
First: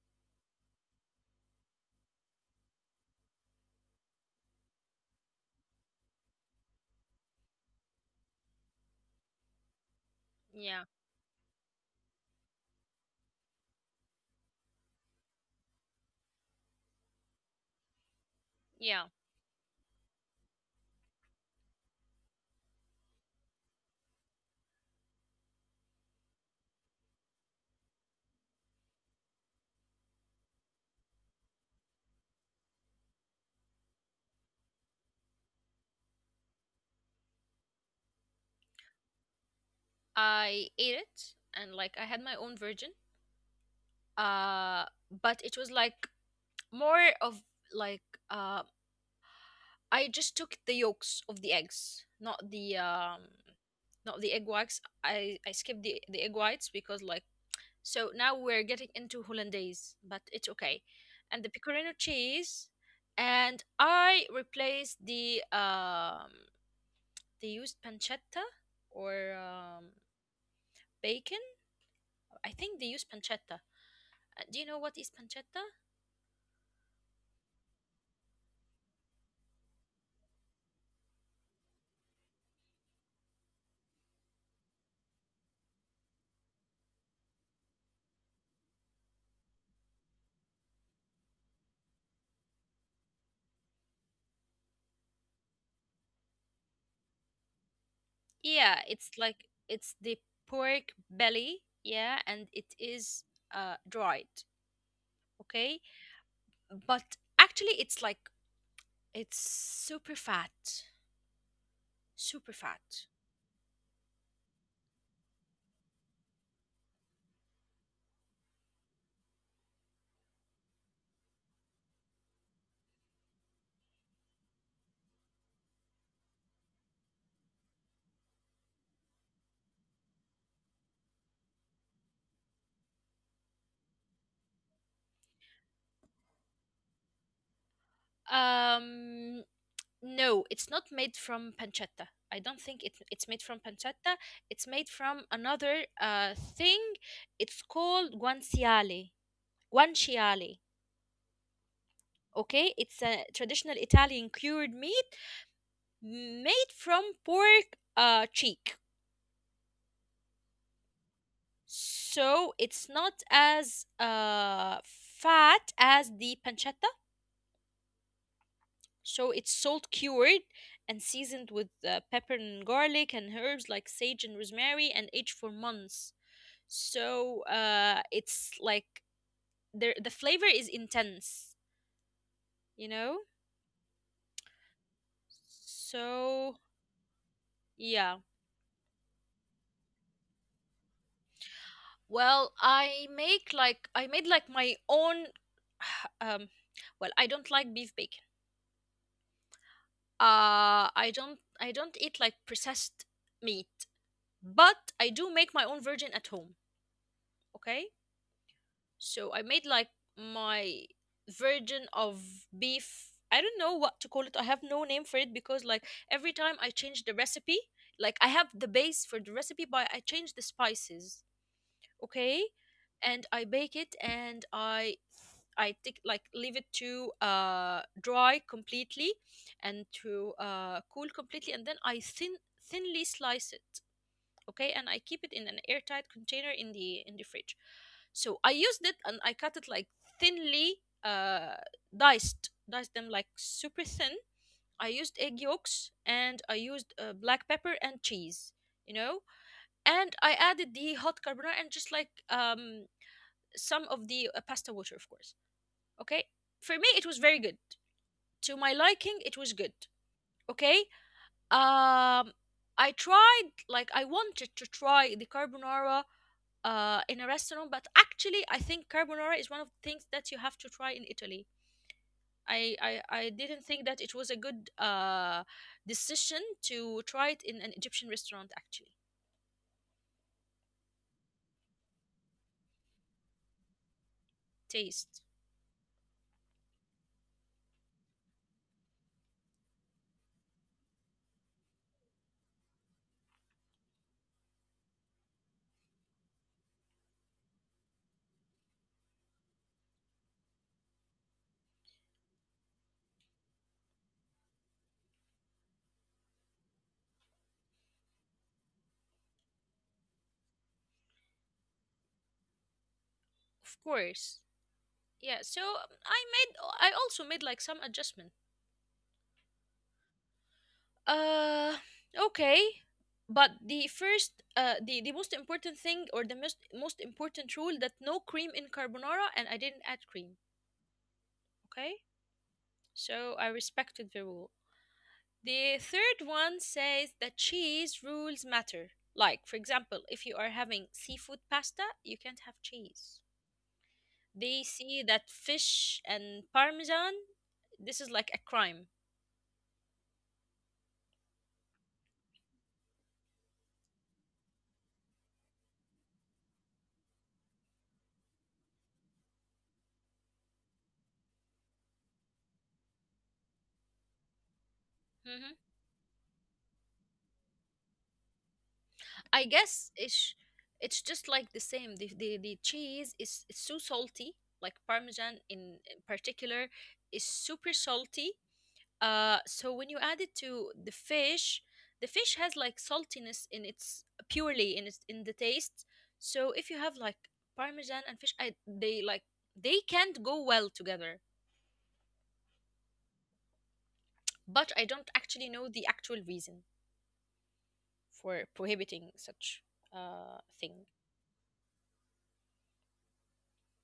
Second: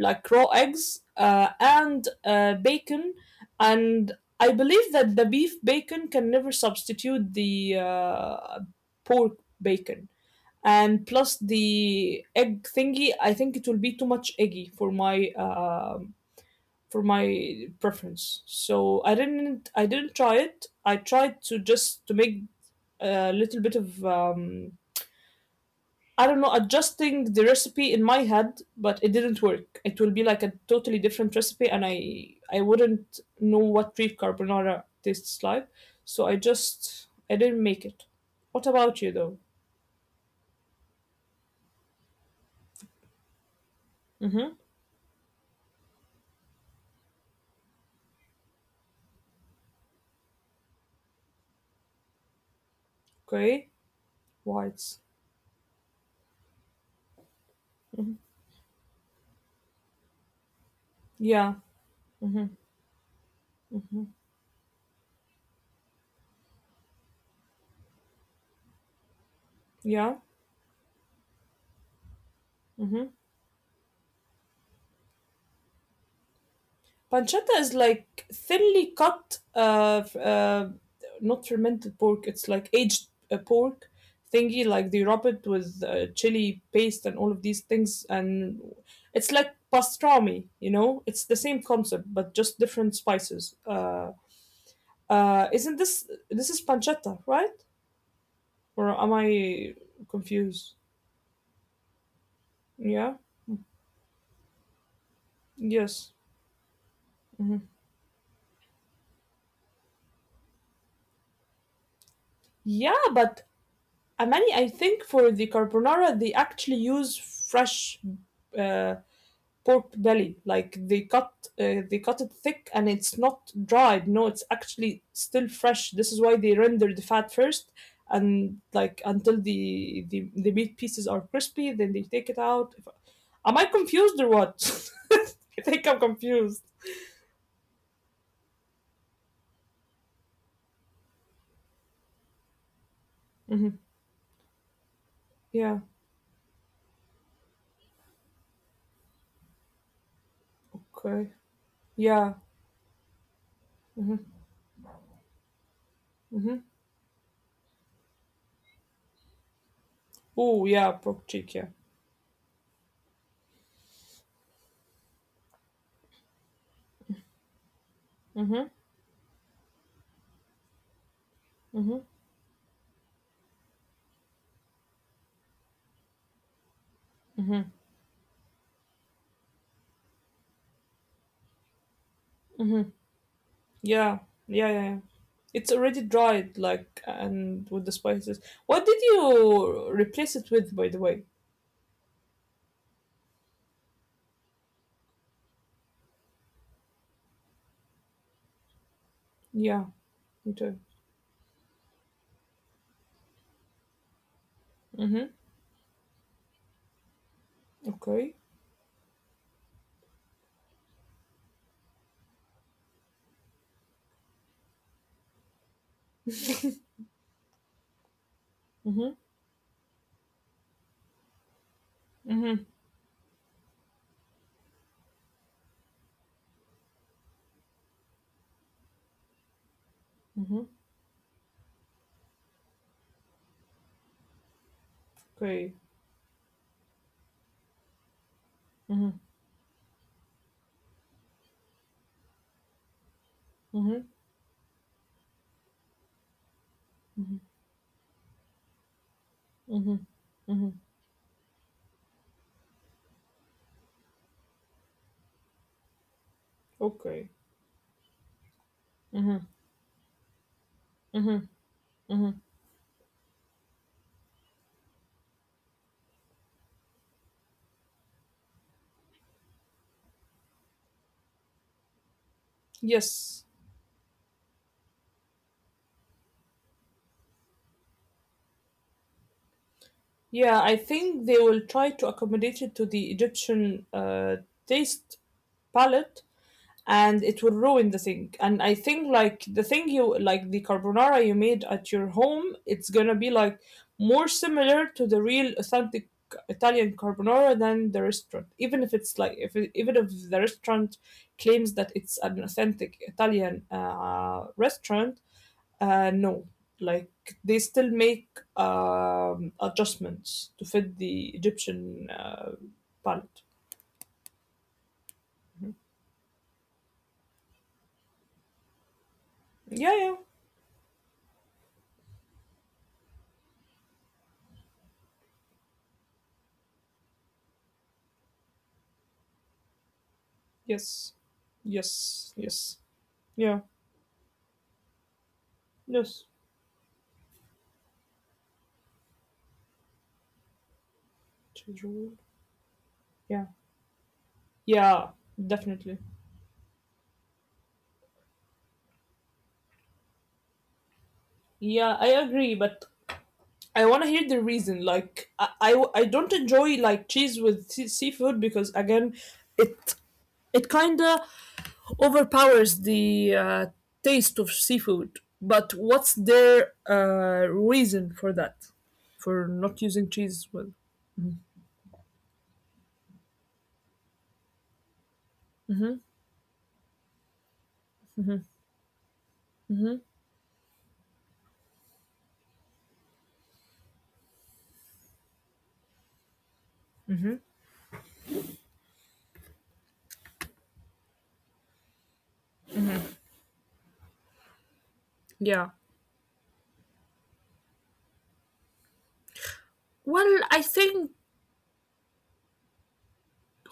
like raw eggs uh, and uh, bacon, and I believe that the beef bacon can never substitute the uh, pork bacon. And Yeah, plus the egg thingy, I think it will be too much eggy for my um for my preference. So I yeah. didn't I didn't try it. I tried to just to make a little bit of um, I don't know, adjusting the recipe in my head, but it didn't work. It will be like a totally different recipe, and I I wouldn't know what beef carbonara tastes like. So I just I didn't make it. What about you though? I ate it, and like I had my own version. Mm-hmm. Uh, but it was like more of like uh, I just took the yolks of the eggs, not the um, Gray, not the egg whites. whites. I I skipped the the egg whites because like Mm-hmm. so now we're getting into hollandaise, but it's okay. Yeah. And the pecorino Mm-hmm. cheese, and Mm-hmm. I replaced the um they used pancetta or um, Yeah. bacon. I think they use pancetta. Uh, Do you know what is pancetta? Pancetta is like thinly cut, uh, f- uh, not fermented pork. It's like aged uh, pork thingy. Like they rub it with uh, chili paste and all of these things, and it's like pastrami. You know, it's the same concept but just different spices. Uh, uh, isn't this this is pancetta, right? Yeah, Or am it's like I it's the confused? pork belly, yeah, and it Yeah. is uh dried, okay? Yes. But Mhm. actually it's like it's super fat, super Yeah, fat. but Amani, I think for the carbonara they actually use fresh uh, pork belly. Like they cut uh, they cut it thick and it's not dried. No, it's actually still fresh. This is why they render the fat first and like until the the, the meat pieces are crispy, then they take it out. If- Am I confused or what? (laughs) I think I'm confused. Um no, it's not made from pancetta. I don't think it, it's made from Hmm. pancetta. It's made from Yeah. another uh thing. It's called guanciale. Guanciale. Okay. Yeah. Okay, it's a traditional Italian cured meat made Mm-hmm. from pork uh cheek. Oh yeah, pork cheek. Yeah. So it's not as uh, fat as the pancetta. Mm-hmm. So it's salt cured and seasoned with uh, Mm-hmm. pepper and garlic and herbs like sage and rosemary, and aged for months. So Mm-hmm. uh, it's like there the flavor is intense, you know? Mm-hmm. Yeah, yeah, yeah, yeah. It's already So dried, like, and yeah. with the spices. What did you replace it with, by the way? Well, I make like I made like my own (sighs) um well, I don't like beef bacon. Yeah, Uh, me I too. don't I don't eat like processed meat, but I do make my Mm-hmm. own virgin at home. Okay, Okay. so I made like my virgin of beef. I don't know what to call it. I have no name for it, because like every time I change the Mm-hmm. recipe, like I have the base for the (laughs) Mm-hmm. recipe, but I change the spices, okay, and I bake it, and i i take like leave it to uh dry completely and to uh cool Mm-hmm. completely, and then i thin thinly slice it, okay, and I keep it in an airtight Okay. container in the in the fridge. So I used it, and I cut Mm-hmm. it like thinly, uh diced diced them like super thin. Mm-hmm. I used egg yolks, and I used uh, black pepper Mm-hmm. and cheese, you know, and I Mm-hmm. added the Mm-hmm. hot carbonara and just like um some of the uh, pasta water, of course. Okay, for me it was very good. Okay. To my liking, it was good. Mm-hmm. Okay, Mm-hmm. um, Mm-hmm. I tried like I wanted to try the carbonara uh in a restaurant, but actually I think carbonara is one of the things that you have to try in Italy. I, I, I didn't think Yes. that it was a good uh, decision to try it in an Egyptian restaurant actually. Yeah, I think they will try to accommodate it to the Egyptian uh, Taste. taste palette and it will ruin the thing. And I think like the thing you like the carbonara you made at your home, it's gonna be like more similar to the real authentic Italian carbonara than the restaurant. Even if it's like if it, even if the restaurant claims that it's an authentic Italian uh, restaurant, uh, no, like they still make um, adjustments to fit the Egyptian uh, Of palate. course. Yeah, so um, I made I also made like some adjustment. Yeah, yeah, Uh okay. But the first uh the, the most important thing or the most most important rule that no cream in carbonara, and I didn't add cream, yes, okay? yes, yes. So Yeah. I respected the rule. The Yes. third one says that cheese rules matter. Like, for example, if you are having seafood pasta, Children. you can't have cheese. Yeah. They Yeah. see that Definitely. fish and parmesan, this is like a crime. Yeah, I agree, but I want to hear the reason. Like, I, I, I don't enjoy like cheese with sea- seafood because again, it it kind of overpowers the uh, taste of seafood. Hmm, But what's their uh, reason for that? For I not guess using cheese it's with? it's just like the same. The the, the cheese is, is so salty, like parmesan in, Hmm. in particular, is super salty. Uh, so when you add it to the fish, the fish has like saltiness in its purely in its in the taste. So if you have like parmesan and fish, I they like they can't go well together. But I don't actually know Yeah. the actual reason for prohibiting such uh Well, I thing. think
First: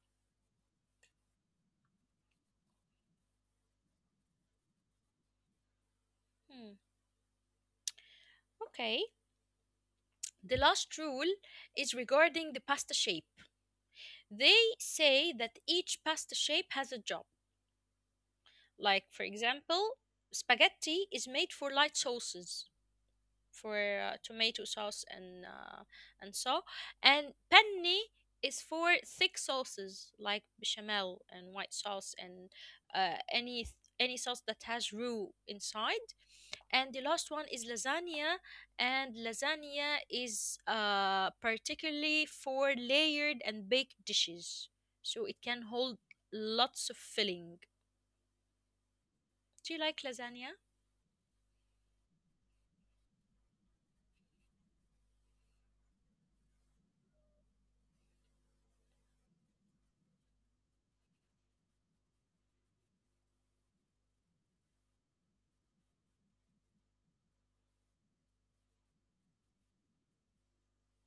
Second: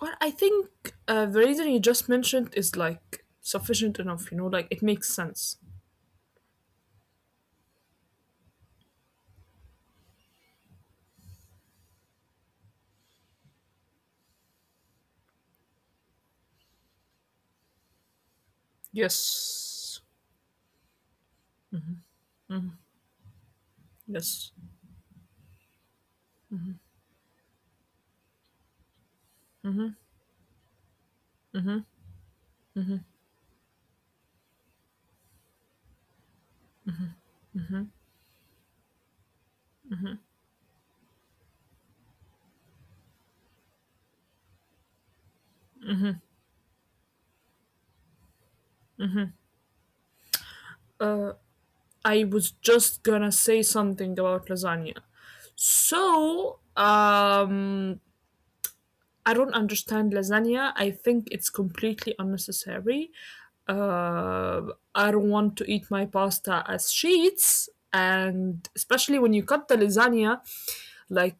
Well, I think uh, the reason you just mentioned is like sufficient enough, you know, like it makes sense. Hmm. Okay. The last rule is regarding the pasta shape. They say that each pasta shape has a job. Like for Yes, example, spaghetti is made for light sauces for uh, yes. tomato sauce and uh, and so and penne is for thick sauces like bechamel and white sauce and uh, any any sauce that has roux inside, and the last one is lasagna, and lasagna is uh, particularly for layered and baked dishes, so it can hold lots of filling. Do you like lasagna? Uh, I was just gonna say something about lasagna. So, um, I don't understand lasagna. I think it's completely unnecessary. Uh, I don't want to eat my pasta as sheets. And especially when you cut the lasagna, like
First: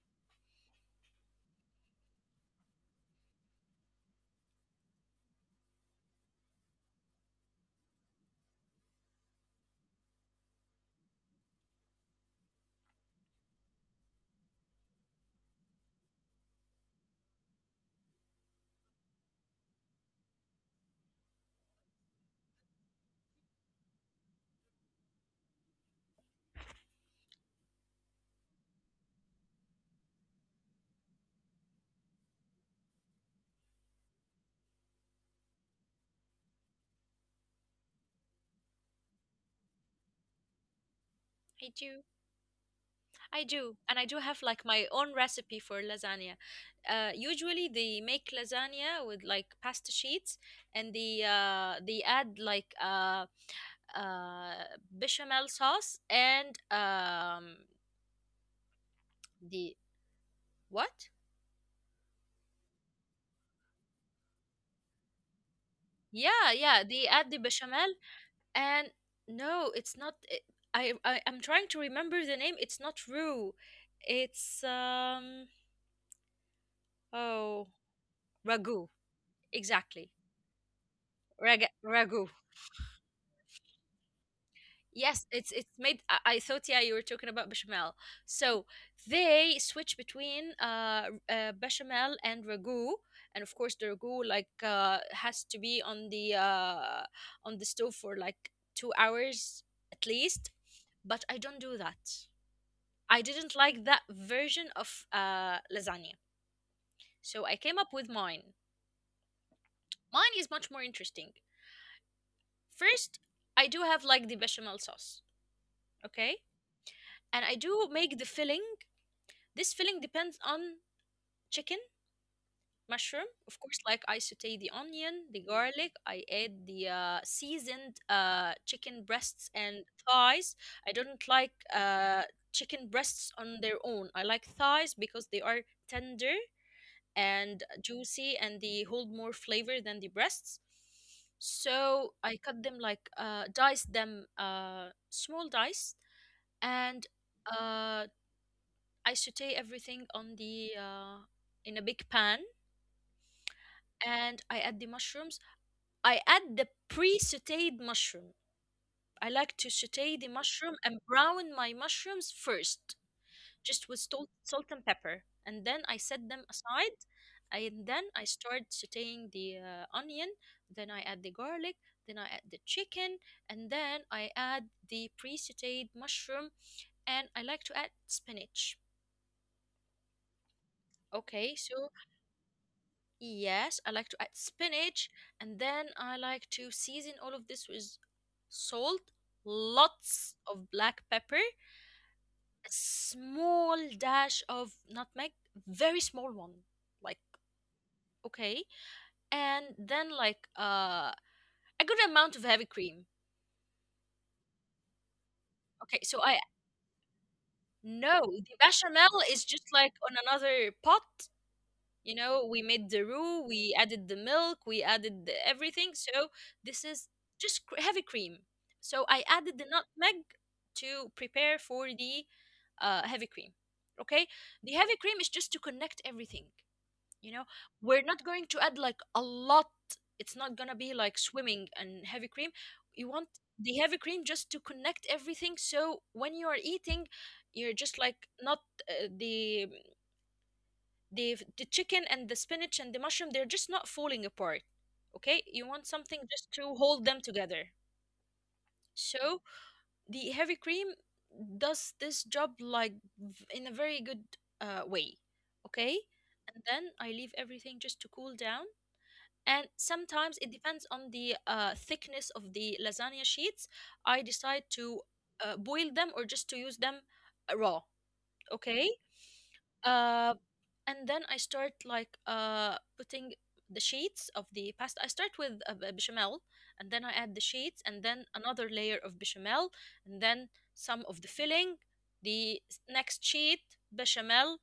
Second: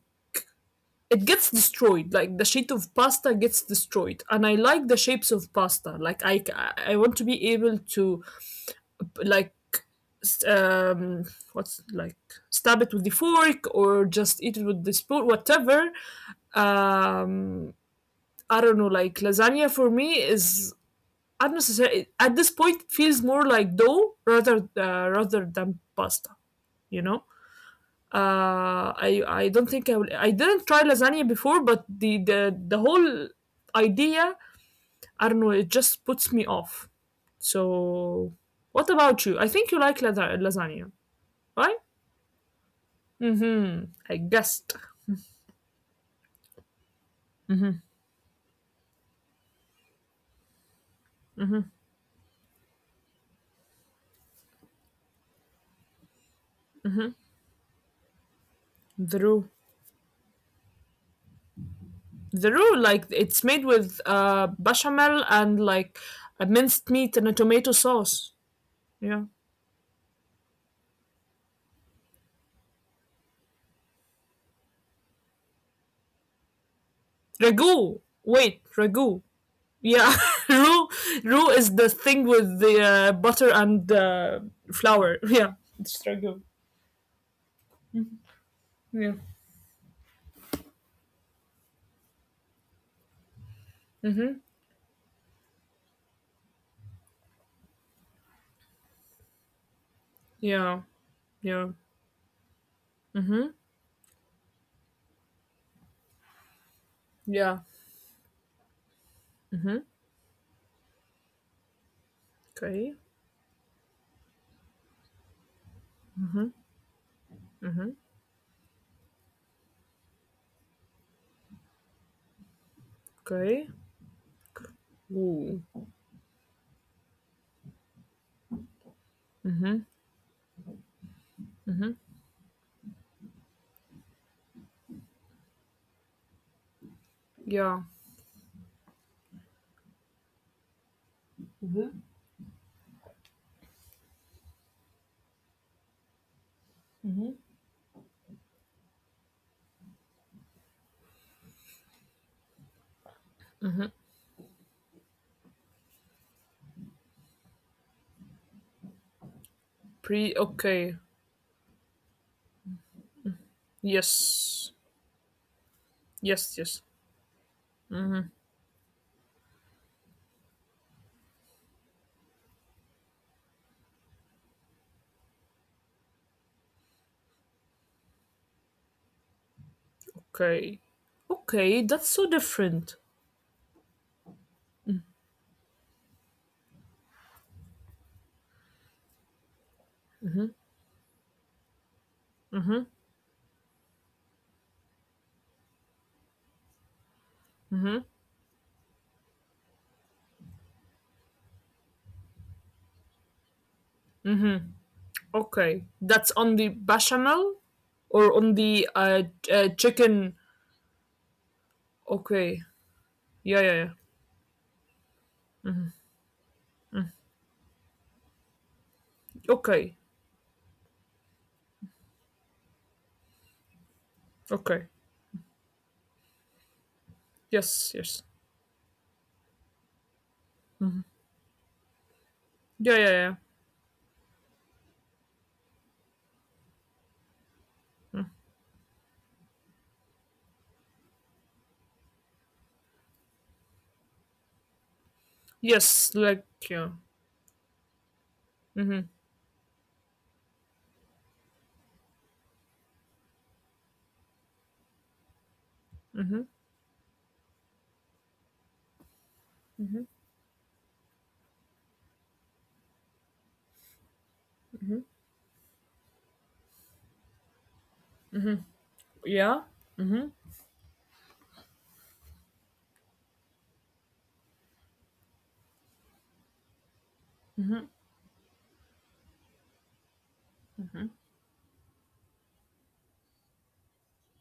it gets destroyed like the sheet of pasta gets destroyed and I like the shapes of pasta like I I want to be able to like s- um what's like stab it with the fork or just eat it with the spoon whatever um I don't know like lasagna for me is unnecessary at this point it feels more like dough rather uh, rather than pasta you know. uh, I I don't think I will. I didn't try lasagna before, but the the the whole idea, I don't know, it just puts me off. So, what about you? I think you like lasa- lasagna, I right? do. I do, Mm-hmm. and I do I have like guessed my own recipe for lasagna. Uh, usually they make lasagna with like pasta sheets, and they uh, they add like uh, uh, bechamel sauce and um, the roux. the what? The roux, like it's made with uh bechamel and like a Yeah, yeah, minced they meat add and a the tomato bechamel, sauce. and Yeah, no, it's not. It, I, I I'm trying to remember the name. It's not roux. It's um oh, ragu. Wait, ragu, ragu. exactly. Yeah, (laughs) roux roux Rag is the Ragu. thing with the uh, butter and uh, flour. Yes, (laughs) it's Yeah, it's made. it's I, very I good. thought, yeah, you were talking about bechamel. So Yeah. they switch between uh, uh bechamel and ragu, and of course the ragu Mhm. like uh has to be on the uh on the stove for like two hours at least. Yeah. But I don't Yeah. do that. I didn't Mhm. like that version of uh lasagna, so I Yeah. came up with mine. Mhm. Mine is much more interesting. Okay. First, I do have like the bechamel sauce, okay, and I do make the filling. This filling depends on chicken, mushroom, of Okay. course. Like I saute the onion, the Ooh. garlic. I add the uh, seasoned uh, chicken breasts and Mhm. thighs. I don't like Mhm. uh, chicken breasts on their own. I like thighs because they are tender and Yeah. juicy, and they hold more flavor than the breasts. So I cut them like uh, dice them uh, small dice and uh, I saute everything on the uh, in a big pan, and I add the mushrooms. I add the pre-sautéed mushroom. I like to sauté the Pre. mushroom Okay. and brown my mushrooms first, just with salt, salt Yes. and pepper, and then I set them Yes. Yes. aside. And then I start sautéing the uh, onion. Then I add the garlic. Then I add the chicken, and then I add the pre-sautéed mushroom, and I like to add spinach. Okay. Okay, Okay. so That's so different. yes, I like to add spinach, and then I like to season all of this with salt, lots of black pepper, a Mhm. small dash of nutmeg, very small one. Like, Mhm. okay. And then like uh a good amount of heavy cream. Okay. Okay, That's so I on the bechamel or no, on the the uh, bechamel ch- is uh just like on chicken. another pot. You know, Okay. we made the roux, Yeah. Yeah. we Yeah. added the milk, we added the everything. So this is just cr- heavy cream. So I added the Okay. nutmeg to prepare for the uh, heavy cream. Okay, the Okay. heavy cream is just to connect everything. You know, Yes, we're not yes. going to add like a lot. It's not gonna be like swimming and heavy cream. Yeah, You yeah, want yeah. the heavy cream just to connect everything. So when you are eating, you're just like not, uh, the the the chicken and the spinach and the mushroom, they're just not falling apart. Okay, you want something Yes, just to like hold them yeah. together, Mm-hmm. so the heavy cream does this job like v- in a very good uh, way. Okay. And Mm-hmm. then I leave everything just to cool down. And sometimes it depends on the uh, thickness of the lasagna sheets, I decide to uh, boil them or just to use them uh, raw. Okay. Yeah. uh, Mm-hmm. and then I start like uh putting the sheets of the pasta. I start with a b- bechamel, and then I add the sheets, and then another layer of bechamel, and then some of the filling. The s- next sheet, bechamel,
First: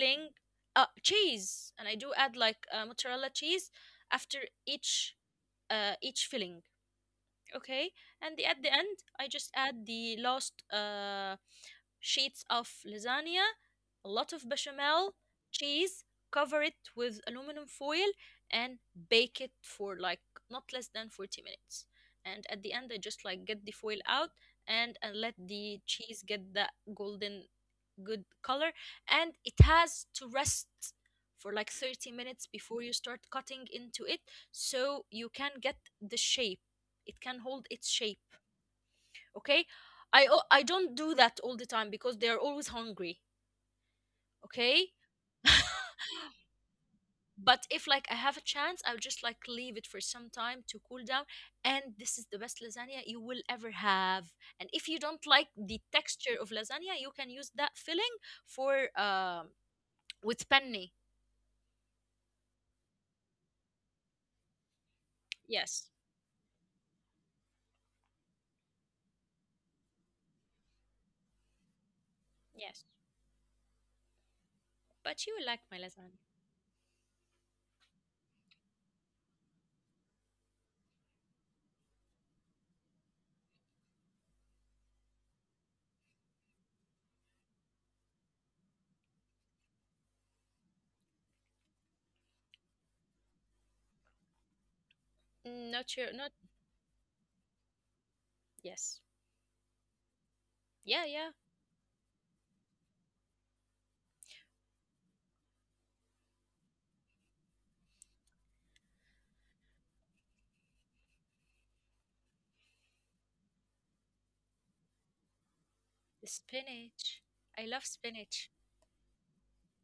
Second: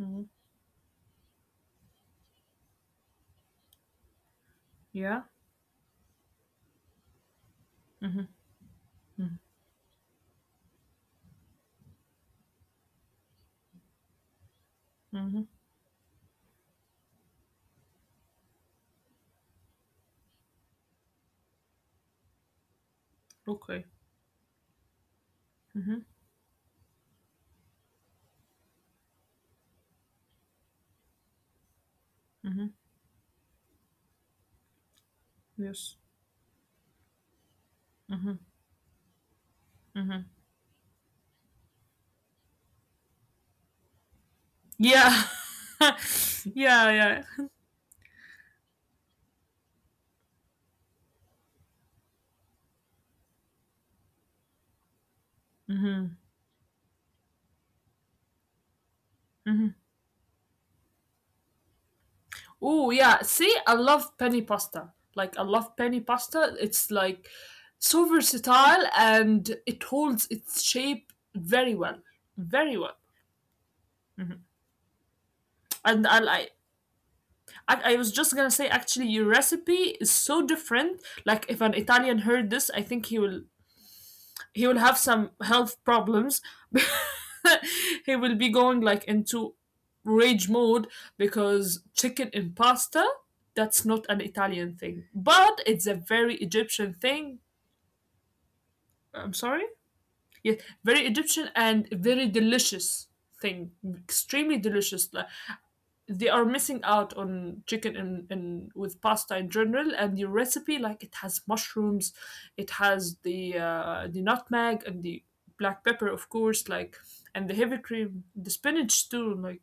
Mm-hmm. uh, cheese, and I do add like uh, mozzarella cheese after each Yeah. uh each filling. Okay. And the, at the end I just add the last uh, sheets of lasagna, a lot of bechamel, Mm-hmm. cheese, cover it with aluminum foil, and bake it for like not less than forty minutes. And at the end I just like get the Okay. foil out, and, and let the cheese get that golden good color. And it has to rest for like thirty minutes before you start cutting into it, so you can get Yes. the shape, it can hold its shape. Okay. I o- i don't do that all the time because they're always hungry. Okay. Yeah. (laughs) yeah, yeah. (laughs) But if like I have a chance, I would just like leave it for some time to cool down. And this is the best lasagna you will ever have. And if you don't like the Mm-hmm. texture of lasagna, you can use that filling for um Mm-hmm. with penne. Oh, yeah. See, I love penny pasta. Like I love Yes, penny pasta. It's like so versatile and it holds its shape very well. Very yes. well. But you will like my And I lasagna. like I, I was just gonna say, actually, your recipe is so different. Like, if an Italian heard this, I think he will He will have some health problems. (laughs) He will be going like into rage mode because chicken in pasta. That's not an Italian thing, Mm, but not it's a your, not, very Egyptian thing. yes. I'm sorry. Yeah, Yeah, very yeah. Egyptian and very delicious thing. Extremely delicious. Like, they are missing out on chicken and, and with pasta in general and your recipe like it has mushrooms it has the uh, the nutmeg and the black The pepper of course like spinach. I and the love heavy cream spinach. the spinach too like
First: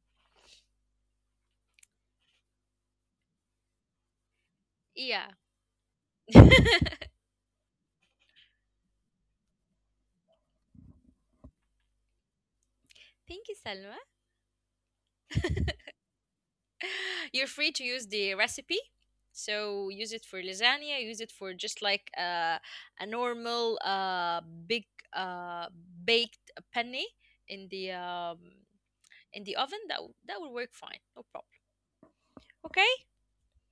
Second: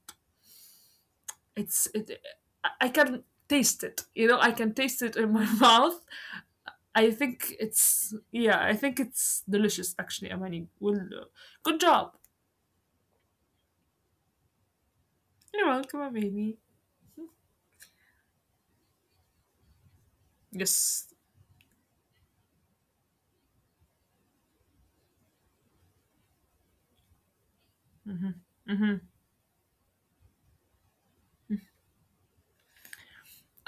it's it I I can taste it you know I can taste it Yeah. in my (laughs) mouth (laughs) I think it's yeah I think it's delicious actually amani well uh, good job. Thank you, Salma. You're welcome amani. (laughs) You're free to use the recipe. So use it for lasagna, Yes. use it for just like uh, a normal uh, big uh, baked penne in the um, in the oven. That w- that will work fine. No problem. Okay?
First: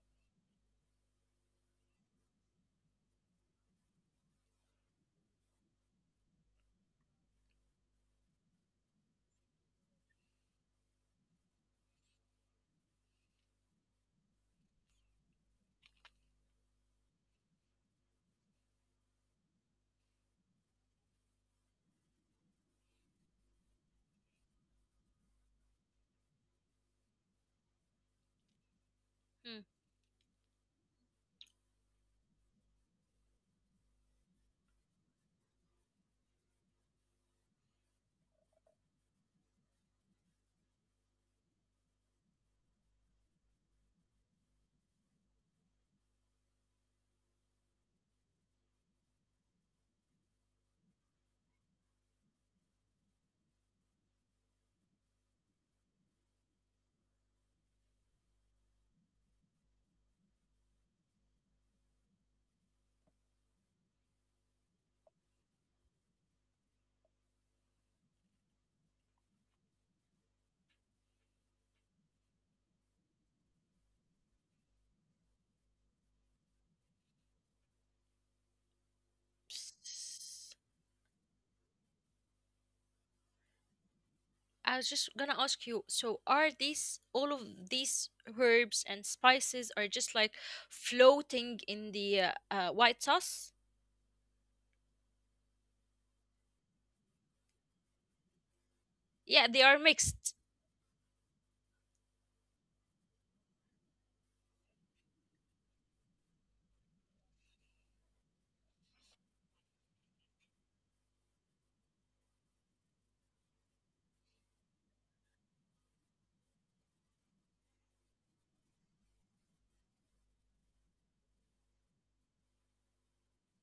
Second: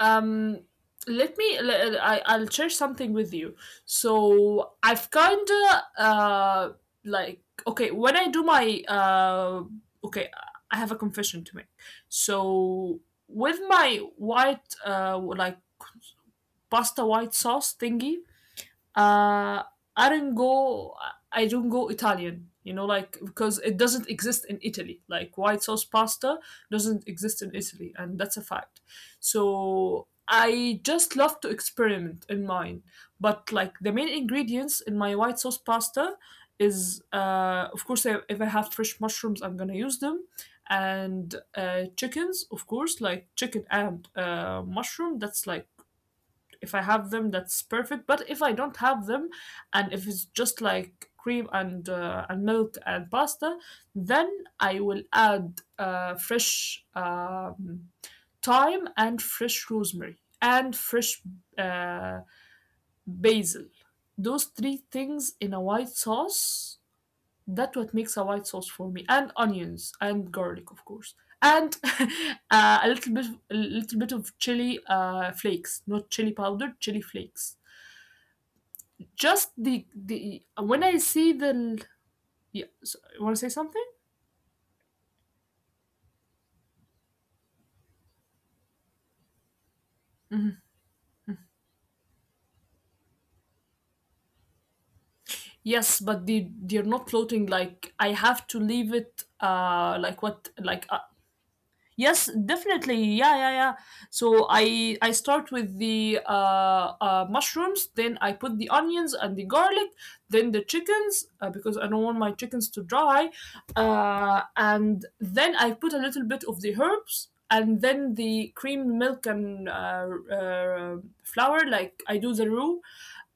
um let me I. i I, I'll share something with you so I've kind of uh like okay when I do my uh okay I have a confession to make so with my white uh like pasta white sauce thingy uh I don't go I don't go Italian, you know, like because it doesn't exist in Italy. Like white sauce pasta doesn't exist in Italy, and that's a fact. Hmm. So I just love to experiment in mine. But like the main ingredients in my white sauce pasta is uh of course I, if I have fresh mushrooms I'm gonna use them and uh chickens of course like chicken and uh mushroom that's like if I have them, that's perfect. But if I don't have them, and if it's just like cream and uh, and milk and pasta, then I will add uh, fresh um, thyme and fresh rosemary and fresh uh, basil. Those three things in a white sauce. That what makes a white sauce for me, and onions and garlic, of course, and (laughs) uh, a little bit, a little bit of chili uh, flakes, not chili powder, chili flakes. Just the S- the when I see the yeah, so- you want to say something? I was just gonna ask you, so are these all of these herbs and spices are just like floating in the uh, uh, white sauce? Yes, but they they're not floating. Like I have to leave Yeah, it. they are Uh, mixed. like what? Like uh, Yes, definitely. Yeah, yeah, yeah. So I I start with the uh, uh, mushrooms, then I put the onions and the garlic, then the chickens uh, because I don't want my chickens to dry, uh, and then I put a little bit of the herbs and then the cream, milk, and uh, uh, flour like I do the roux,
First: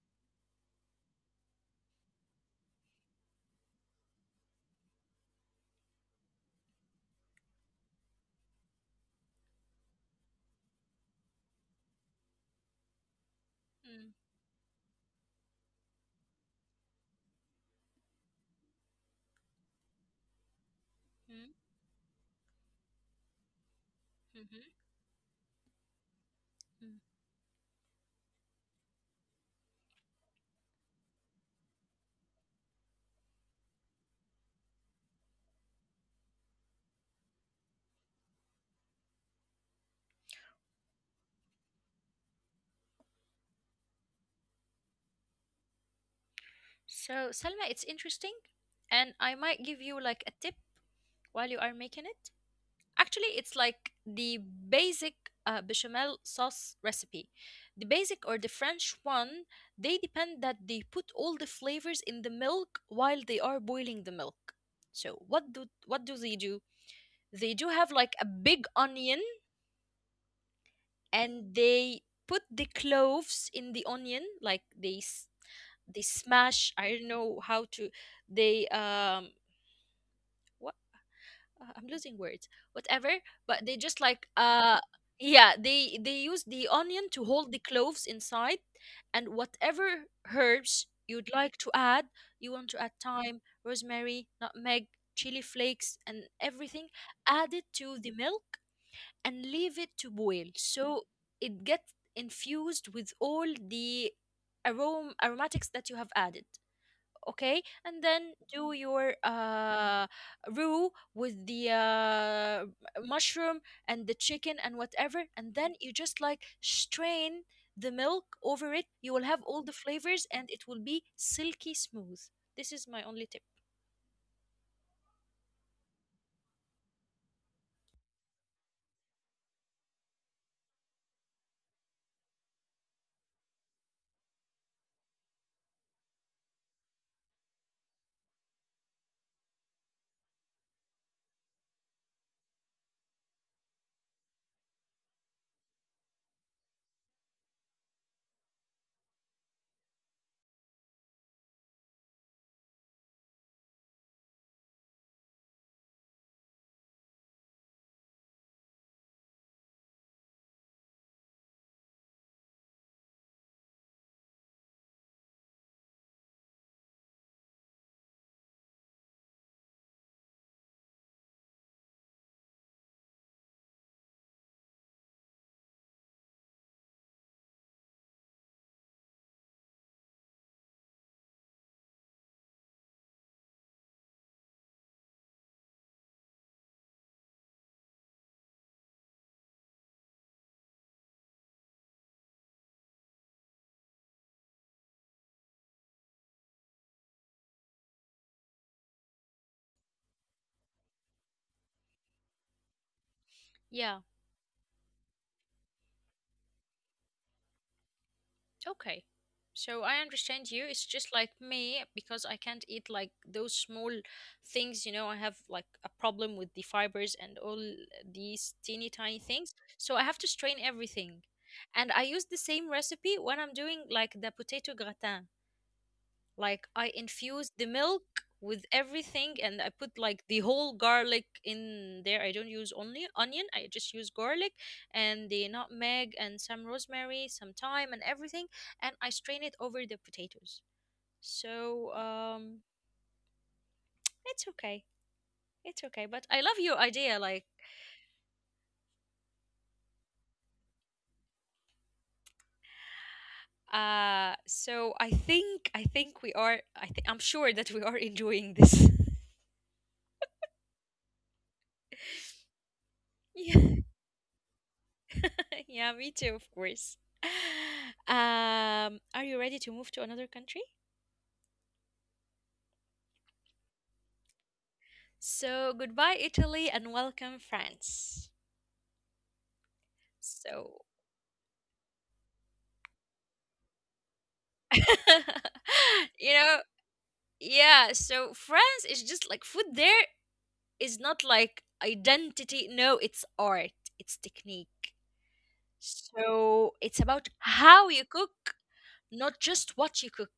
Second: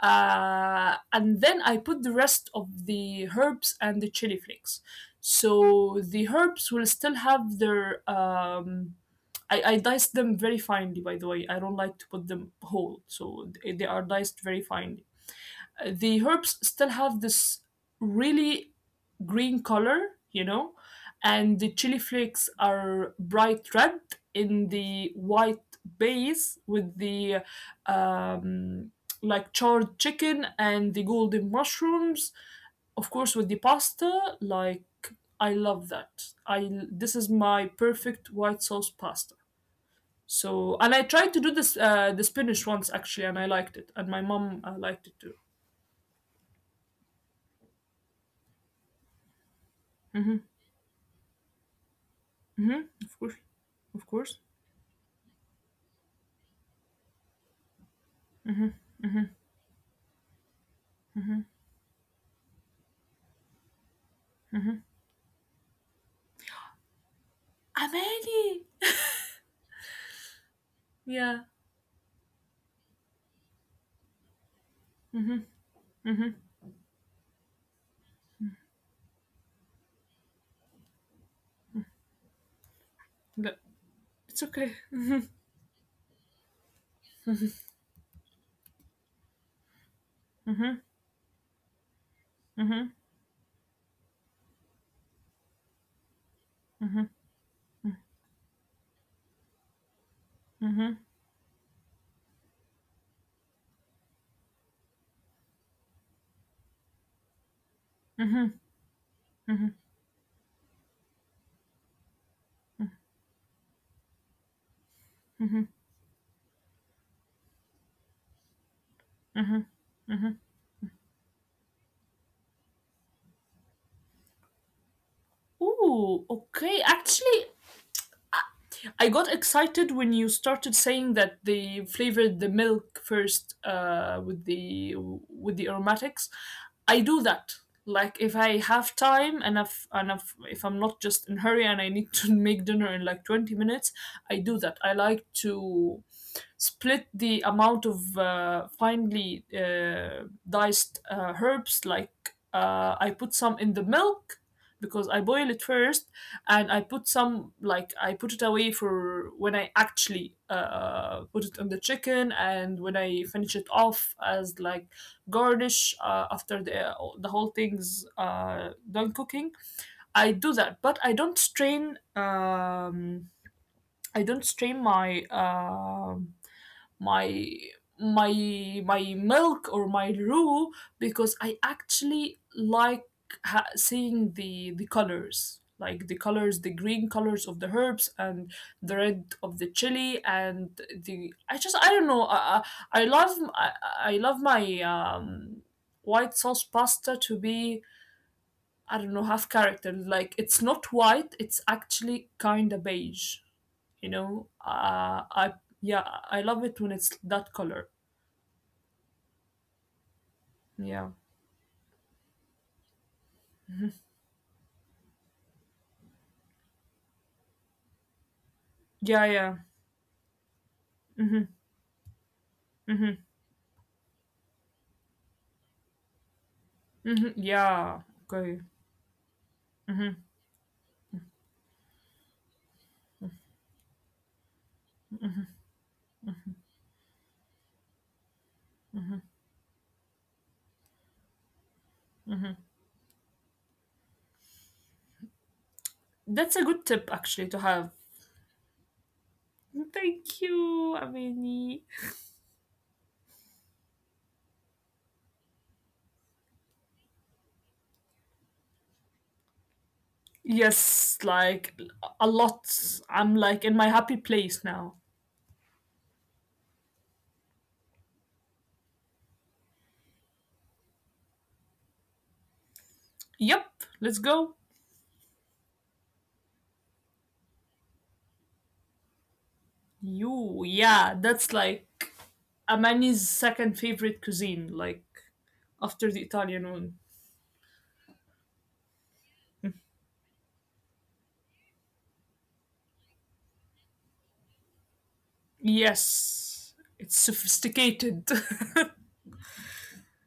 uh, and then I put the rest of the herbs and the chili flakes so the herbs will still have their. Um, I, I diced them very finely, by the way. I don't like to put them whole, so they they are Mhm, diced very finely. uh, the herbs still have this really green color, you know, and the chili flakes are bright red mhm, in the white base with mm. the um, like charred chicken and the golden mushrooms. Of course, with the pasta, like I love that. I this is my perfect white sauce pasta. So and I tried to do this uh, the spinach once actually, and I liked it, and my mom uh, liked it too. So, Salma, it's interesting, and I might give you like a Mm-hmm. tip while you are making it. Hmm. Of course. Actually, it's like Of course. the basic uh, bechamel sauce recipe. The basic or the French one, they depend that they put all the flavors in the milk while they are boiling the milk. So what do what do they do? They do I'm have like a ready. big onion Yeah. and they put the cloves in the onion like they s- they smash. I don't know how to, they um uh, I'm losing words, whatever. But But they just like it's okay. uh (laughs) yeah, they they use the onion to hold the cloves inside, and whatever Mm-hmm. herbs you'd like to add, you want to add Mm-hmm. thyme, rosemary, nutmeg, chili flakes, and everything. Add it to the milk and leave it to boil, so Mm-hmm. it gets infused with all the arom aromatics that you have added. Okay, and then do your Mm-hmm. uh roux with the uh mushroom and the chicken and whatever, and Mm-hmm. then you just like strain the milk over it. You will have all the flavors, and it will be silky smooth. This is my only tip. Ooh, okay. Actually, I got excited when you started saying that they flavored the milk first uh, with the with the aromatics. I do that. Like if I have time and if, and if, if I'm not just in hurry and I need to (laughs) make dinner in like twenty minutes, I do that. I like to split the amount of uh, finely uh, diced uh, herbs like uh, I put some in the milk because I boil it first and I put some like I put it away for when I actually uh, put it on the chicken and when I finish it off as like garnish uh, after the uh, the whole thing's uh, done cooking. I do that, but I don't strain. Um, I don't strain my um my my my milk or my roux because I actually like ha- seeing the the colors like the colors the green colors of the herbs and the red of the chili and the I just I don't know I I, I love I, I love my um white sauce pasta to be I don't know half character like it's not white it's actually kind of beige Yeah. you know uh, I yeah I love it when it's that color. Okay. So I understand you. It's just Yeah. like me because I can't eat like those small things, you know, I have like a problem with the fibers and all these teeny tiny Yeah, things. yeah. So I have to strain everything. Mhm, And I use the same recipe mhm, when I'm doing like the potato gratin. Like I mhm. infused the milk Yeah. with Okay. everything, and I put like Mhm. the whole garlic in there. I don't use only onion, I just use garlic and the nutmeg and some rosemary, some thyme and everything. And I strain it over the potatoes. So um it's okay, it's okay, but I love That's a your good idea. tip Like actually to have. Thank you, Amini. uh so i think i think we are i think I'm sure that we are enjoying this. Yes, like a lot. (laughs) I'm like Yeah. in my happy place now. (laughs) Yeah, me too, of course. (laughs) Um, are you ready to move to another country? Yep, let's go. So, goodbye, Italy, and welcome, France. You, So, yeah, that's like Amani's second favorite cuisine, (laughs) like after the you know, Italian one. yeah, so France is just like food, there is not like identity. No, it's art, it's technique. So, Yes, it's it's about how you sophisticated. (laughs) cook, not just what you cook.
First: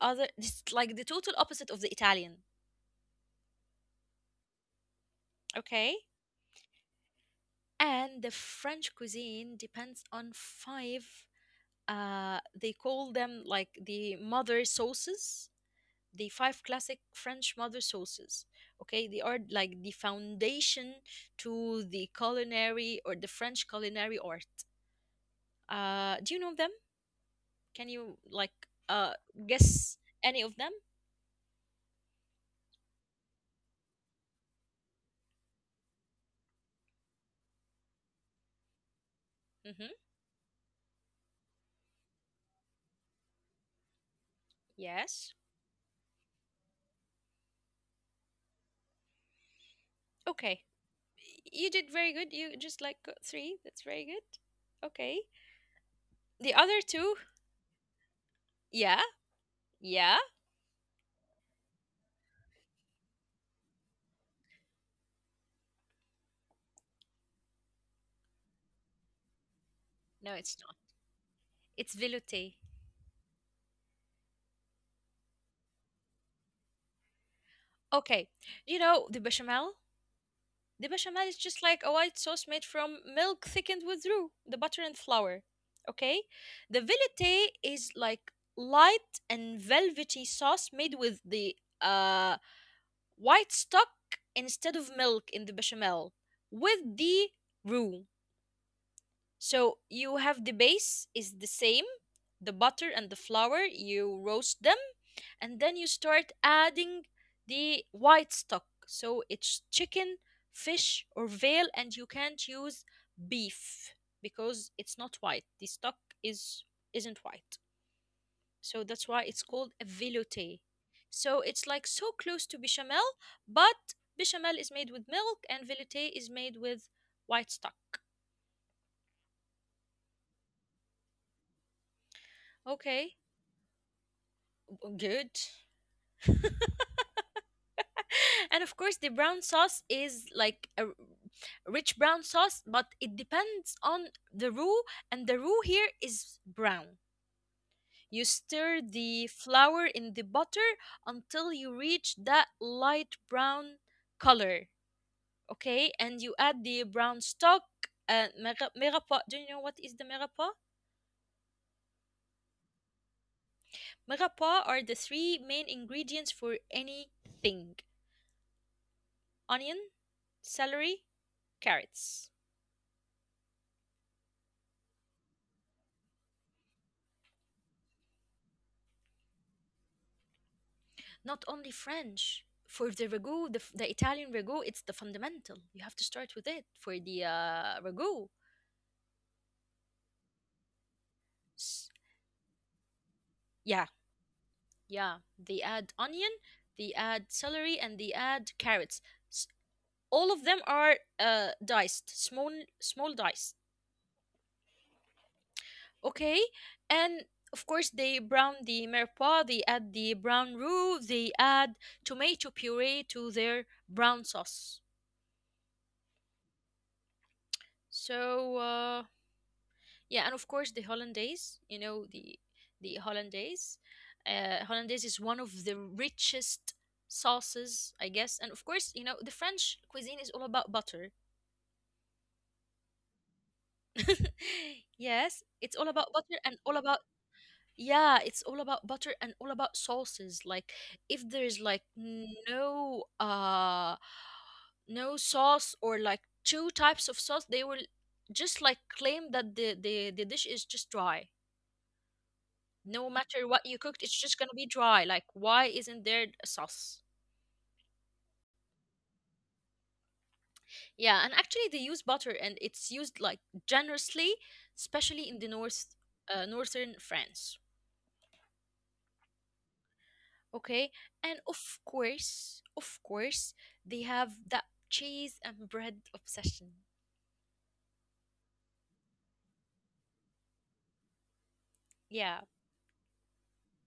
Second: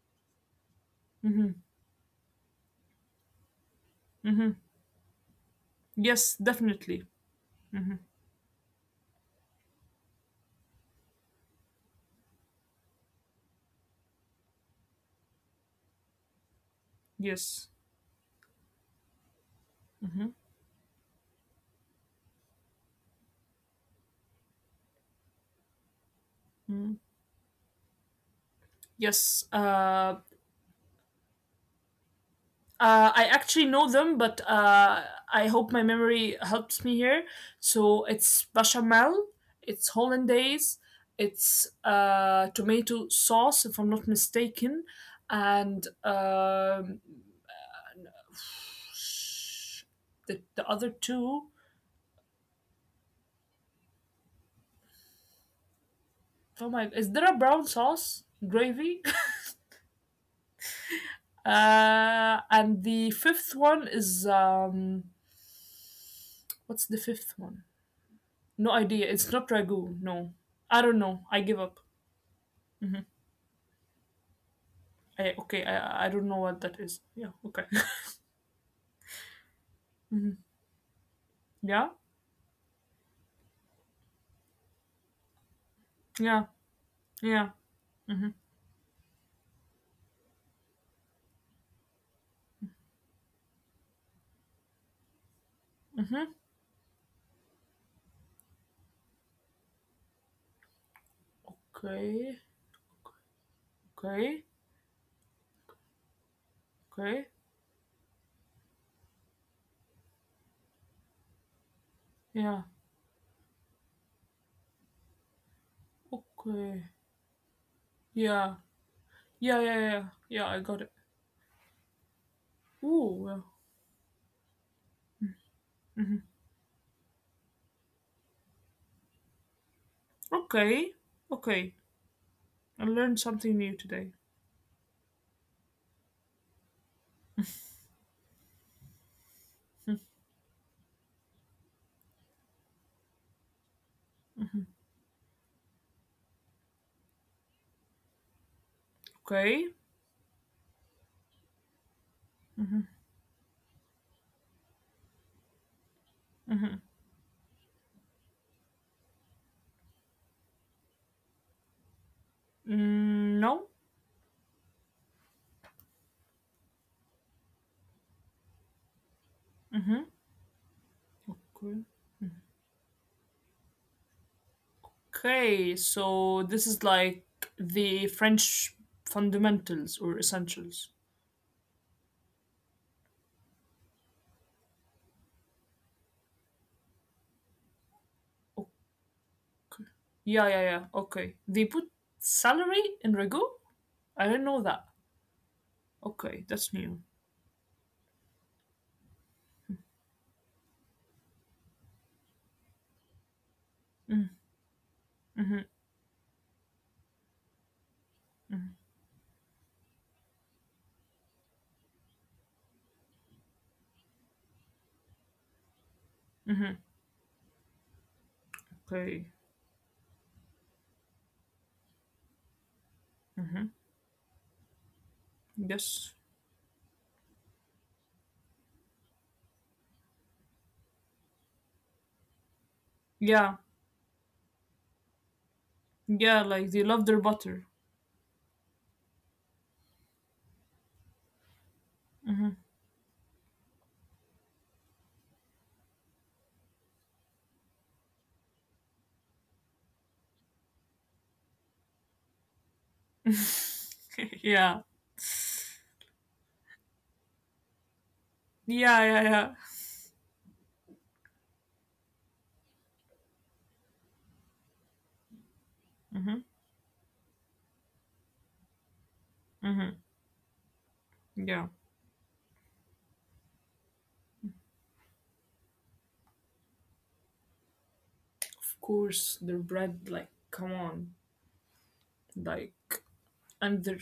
Other, it's like the total Hmm. opposite of the Italian. Hmm. Okay? Yes, definitely. And the French cuisine depends on five. Uh, they call them like the mother sauces, the five classic French Yes. mother sauces. Okay, they are like the Mm-hmm. foundation to the culinary or the French culinary art. Uh, do you know them? Mm-hmm. Can you like uh Yes. guess Uh, any of them? uh, I actually know them, but uh, I hope my memory helps me here. So it's bechamel, Mm-hmm. it's hollandaise, it's uh, tomato sauce, if I'm not mistaken, Yes. and um, the, Okay. the other two. You did very good. You just like got three. That's very good. Okay. The Oh other my! Is two, there a brown sauce yeah, gravy? yeah. (laughs) uh, and the fifth one is um, what's the fifth one? No idea. It's not ragu. No, No, I it's don't not. know. I give up. It's velouté. I, okay, I I don't know what that is. Yeah. Okay. Okay. You know the bechamel? (laughs) Hmm. The bechamel is Yeah. just like a white sauce made from milk thickened with roux, the butter and flour. Yeah. Okay? The Yeah. velouté is Hmm. like light and velvety sauce made with the uh white stock instead of milk in the Hmm. bechamel with the roux. So you have the base is the same, Okay. the butter and the flour, you Okay. roast them, and then you start Okay. adding the white stock, so it's chicken, fish or veal, and you Yeah. can't use beef because it's not white, the stock Okay. is isn't white. Yeah. So that's why Yeah. Yeah. it's Yeah. called Yeah. a Yeah, I got velouté. it. So it's like so close to Ooh. bechamel, Yeah. but bechamel is made with milk and Hmm. velouté is made with white stock. Okay. Okay. I learned Okay, something new today. good. (laughs) And of course the brown sauce is like a r- rich brown sauce, but it depends on the roux, and the roux here is brown. You stir the Okay. flour in the butter until you reach that light brown color. Okay, and you add the brown stock, and mera megapa. Do you know what is the megapa? Mm, no. Megapa are the three main ingredients for anything: onion, celery, Okay. carrots. Okay. So this is like the French fundamentals or essentials. Not only French. For the ragu, the, f- the Italian ragu, it's the fundamental. You have to start with it for the uh, ragu. Oh, yeah, yeah, yeah. Okay. They put S- celery in ragu? yeah, I didn't know that. yeah. They add Okay, onion, that's new. they add celery, and they add carrots. S- all of them are uh, diced, small, small diced. Mm-hmm, Okay, and of course they brown the mirepoix. They add the brown roux. They add tomato puree to their brown sauce. mm-hmm. So. Okay. Uh, Yeah, and of course the hollandaise, you know, the the hollandaise. Uh, Hollandaise is one of the Yes. richest sauces, I guess. And of course, you know, the French cuisine is all about butter. Yeah. (laughs) Yes, it's all about Yeah, butter like and they all love their about butter. yeah, it's all about butter and all about sauces. Like if there's like no uh no sauce or like two types of sauce, they will just like claim that the the, the dish is just dry. No matter what you cooked, (laughs) it's just gonna yeah. be dry. Like why isn't there a sauce? Yeah, yeah, yeah. Yeah, and actually they use butter and it's used like generously, especially in the north, uh, northern France. Okay, and Yeah. of course of course they have that cheese and bread obsession. Of course, their bread, like, come on. yeah Like, and their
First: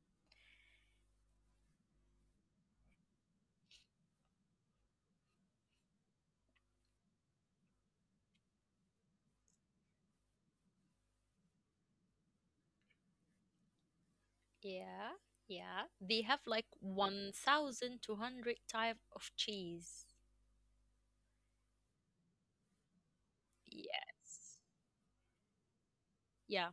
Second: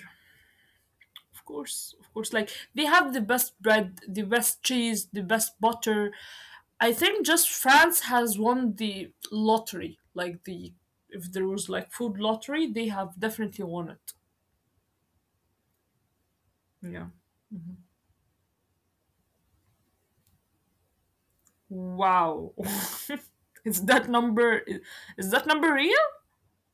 of course, of course. Like they have the best bread, the best cheese, the best butter. I think just France has won the lottery. Like the if there was like food lottery, they have definitely won it. yeah yeah they have like Yeah. one thousand two hundred type of cheese. Wow. (laughs) is that yes number i- is that number real? yeah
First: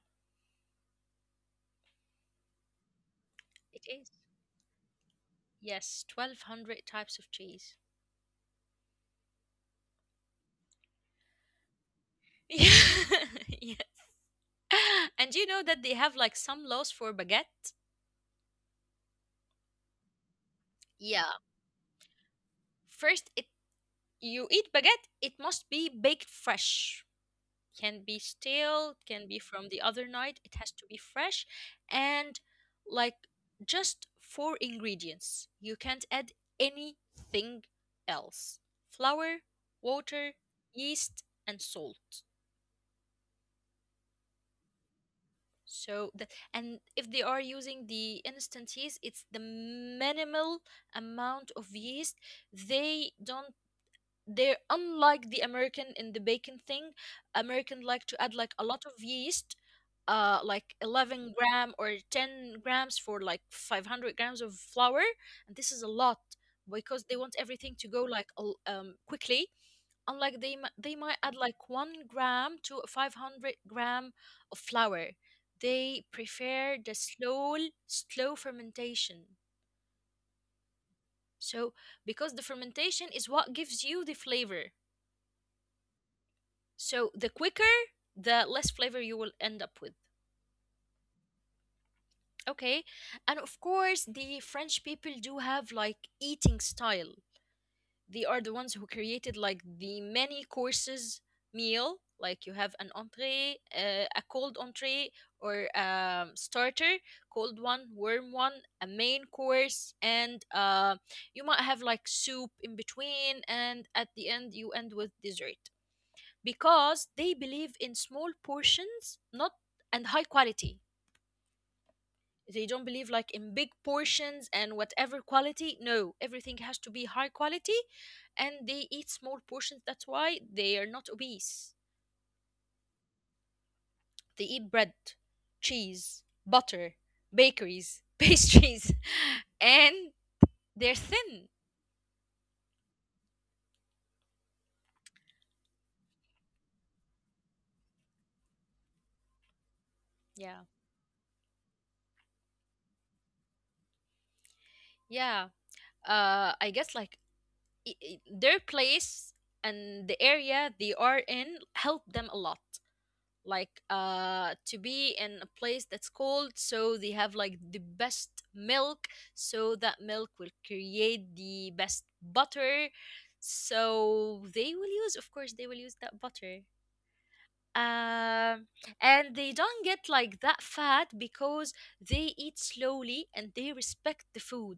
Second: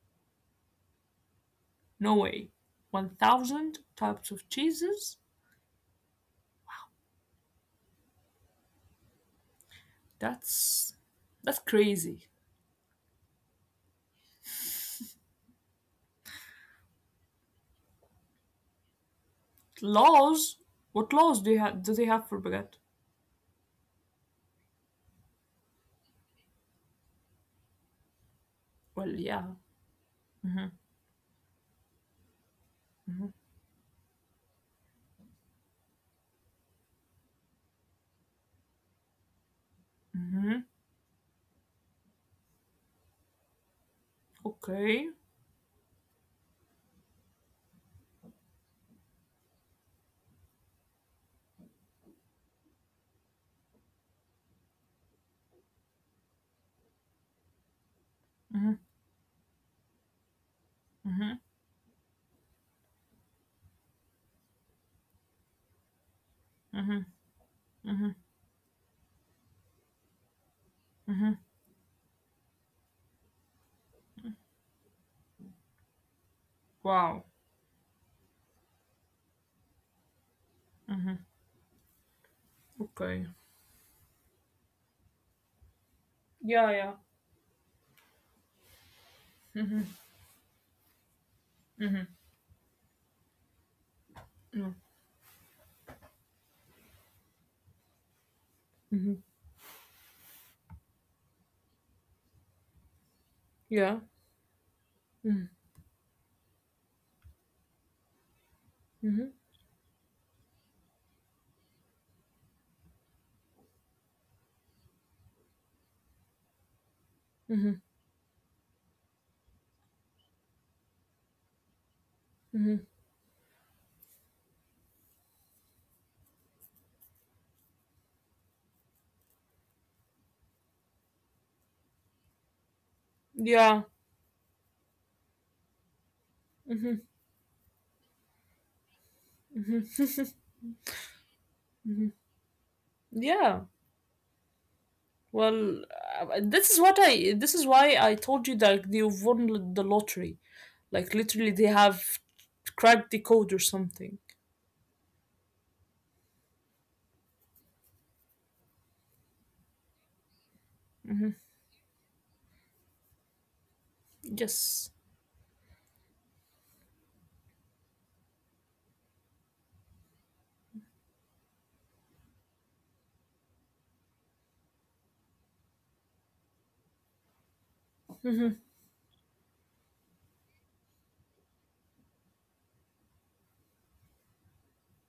No way. one thousand it is types of cheeses? yes twelve hundred types of cheese. That's that's crazy. Yeah. (laughs) Yeah. And you know that they have like some laws for baguette? Laws? What Yeah. laws do you have do they have for baguette? First, it you eat baguette, it must be baked fresh. Can be stale, Well, can be yeah. from the other night. It has to be fresh and like just four ingredients. You can't add anything else. Flour, water, Mhm. yeast, and salt. Okay. So the, and if they are using the instant yeast, it's the minimal amount of yeast. They don't They're unlike the American in the bacon thing. American like to add like a Mhm. lot of yeast, uh like eleven Mhm. gram or ten grams for like five hundred grams of flour, and this is a lot because they want everything to go like a l- um quickly. And like they mi- they might add like one gram to five hundred gram of flour. They prefer the Wow. slow, slow fermentation, so because the fermentation Okay. is what gives you the flavor. Yeah, yeah. So the quicker, the less flavor you will end up with. Okay, and of course the Yeah. French people do have like eating style. They are the ones who Mhm. created like the many courses meal. Like you have an entree, Yeah. uh, a cold entree, or um, starter, cold one, warm one, a Mhm. main course, and uh, you might have like soup in between, and at the end you end with dessert. Because they believe in small portions, not and high quality. They don't believe like in big portions and whatever quality. No, everything has to be high quality, and they eat small portions. That's why they are not obese. Yeah. They eat bread, cheese, butter, bakeries, (laughs) pastries, and they're thin. Yeah. Well, uh, this is what I this is why I told you that they've won l- the lottery. Yeah. Like literally they have cracked the code or something. Yeah uh I guess like i- i- their place and the area they are in help them a lot. Like uh Yes. to be in a place that's cold, so they have like the best milk. So that milk will create the best butter, so they will use, of course they will use that butter. um and they don't get like that fat because they eat slowly and they respect the food.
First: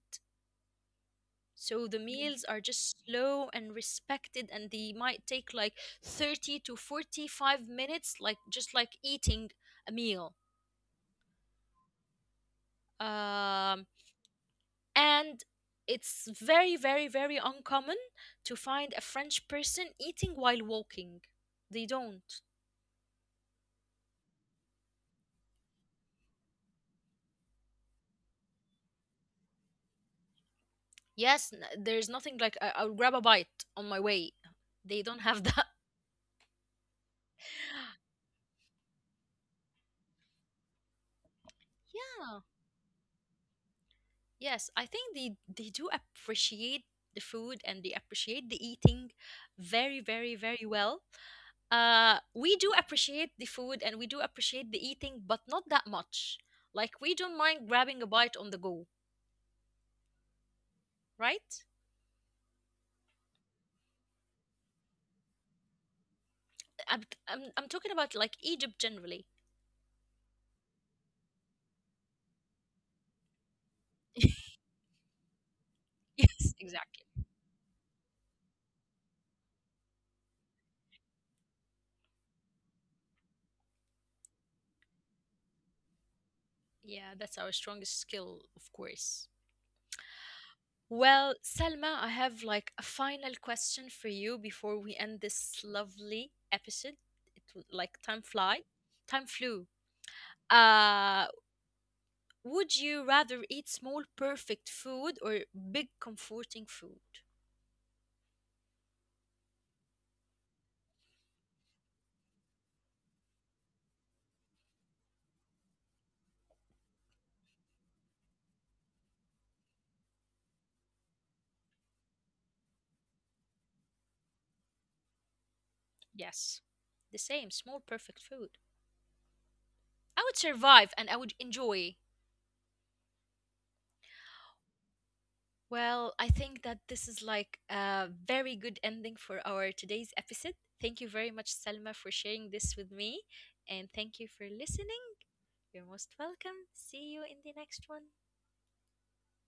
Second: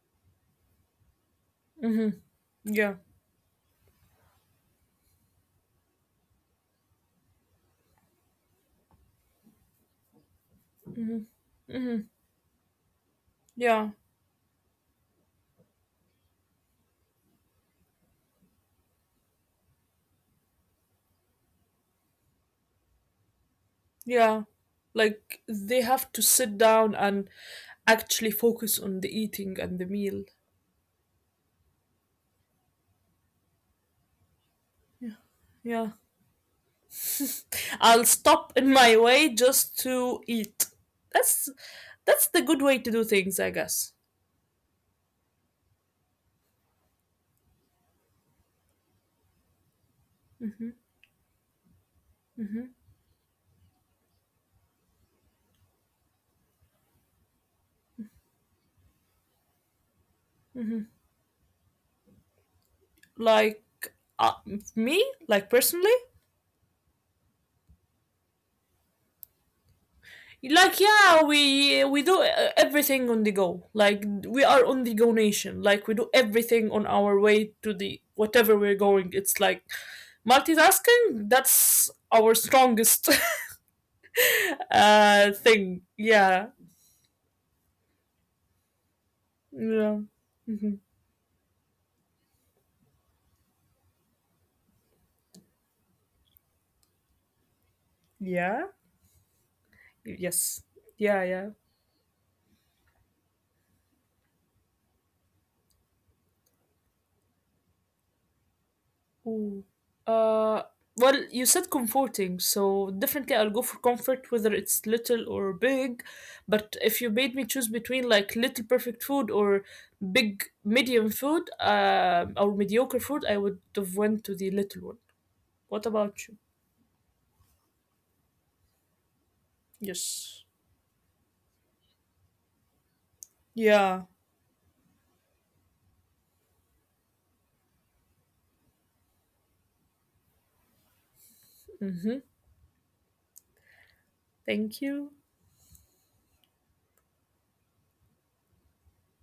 So the meals are Yeah. just slow and respected, and they might take like thirty to forty-five minutes like just like eating a meal. Um, Yeah. and it's very, very, very uncommon to find a French person eating while walking. They don't. Yeah. Like they have to sit down and actually focus on the eating and the meal. Yes, n- there's nothing like I- I'll grab a bite on my way. They don't have that. Yeah. (laughs) I'll stop in my way just to eat. That's that's the Yeah. good way to do things, I guess. Yes, I think they they do appreciate the food and they appreciate the eating very, very, very well. Uh, we do appreciate the food and we do appreciate the eating, but not that much. Like we don't mind grabbing a bite on the go, right? Like uh, me, like personally, I'm, I'm, I'm, talking about like Egypt generally. (laughs) like yeah, we we do uh, everything on the go. Like we are on the go nation. Like we do Yes, everything on exactly. our way to the whatever we're going. It's like multitasking. That's our strongest (laughs) uh thing. Yeah. Yeah, that's our strongest skill, of course. Yeah. Mhm. Well, Selma, I have like a final question for you before we end this lovely episode. It will like time fly, Yeah. time flew. Yes. Uh, Yeah. Yeah. would you rather eat small perfect food or big comforting food? Ooh. Uh, well, you said comforting, so definitely I'll go for comfort, whether it's little or big. But if you made me choose between like little perfect food or big medium food, um, or mediocre food, I would have went to the little one. What about you? Yes, the same, small perfect food. I would Yes. survive and I would enjoy. Yeah. Well, I think that this is like a very good ending for our today's episode. Thank you very much, Selma, for Mm-hmm. sharing this with me. And thank you for listening. Thank you. You're most welcome. See you in the next one.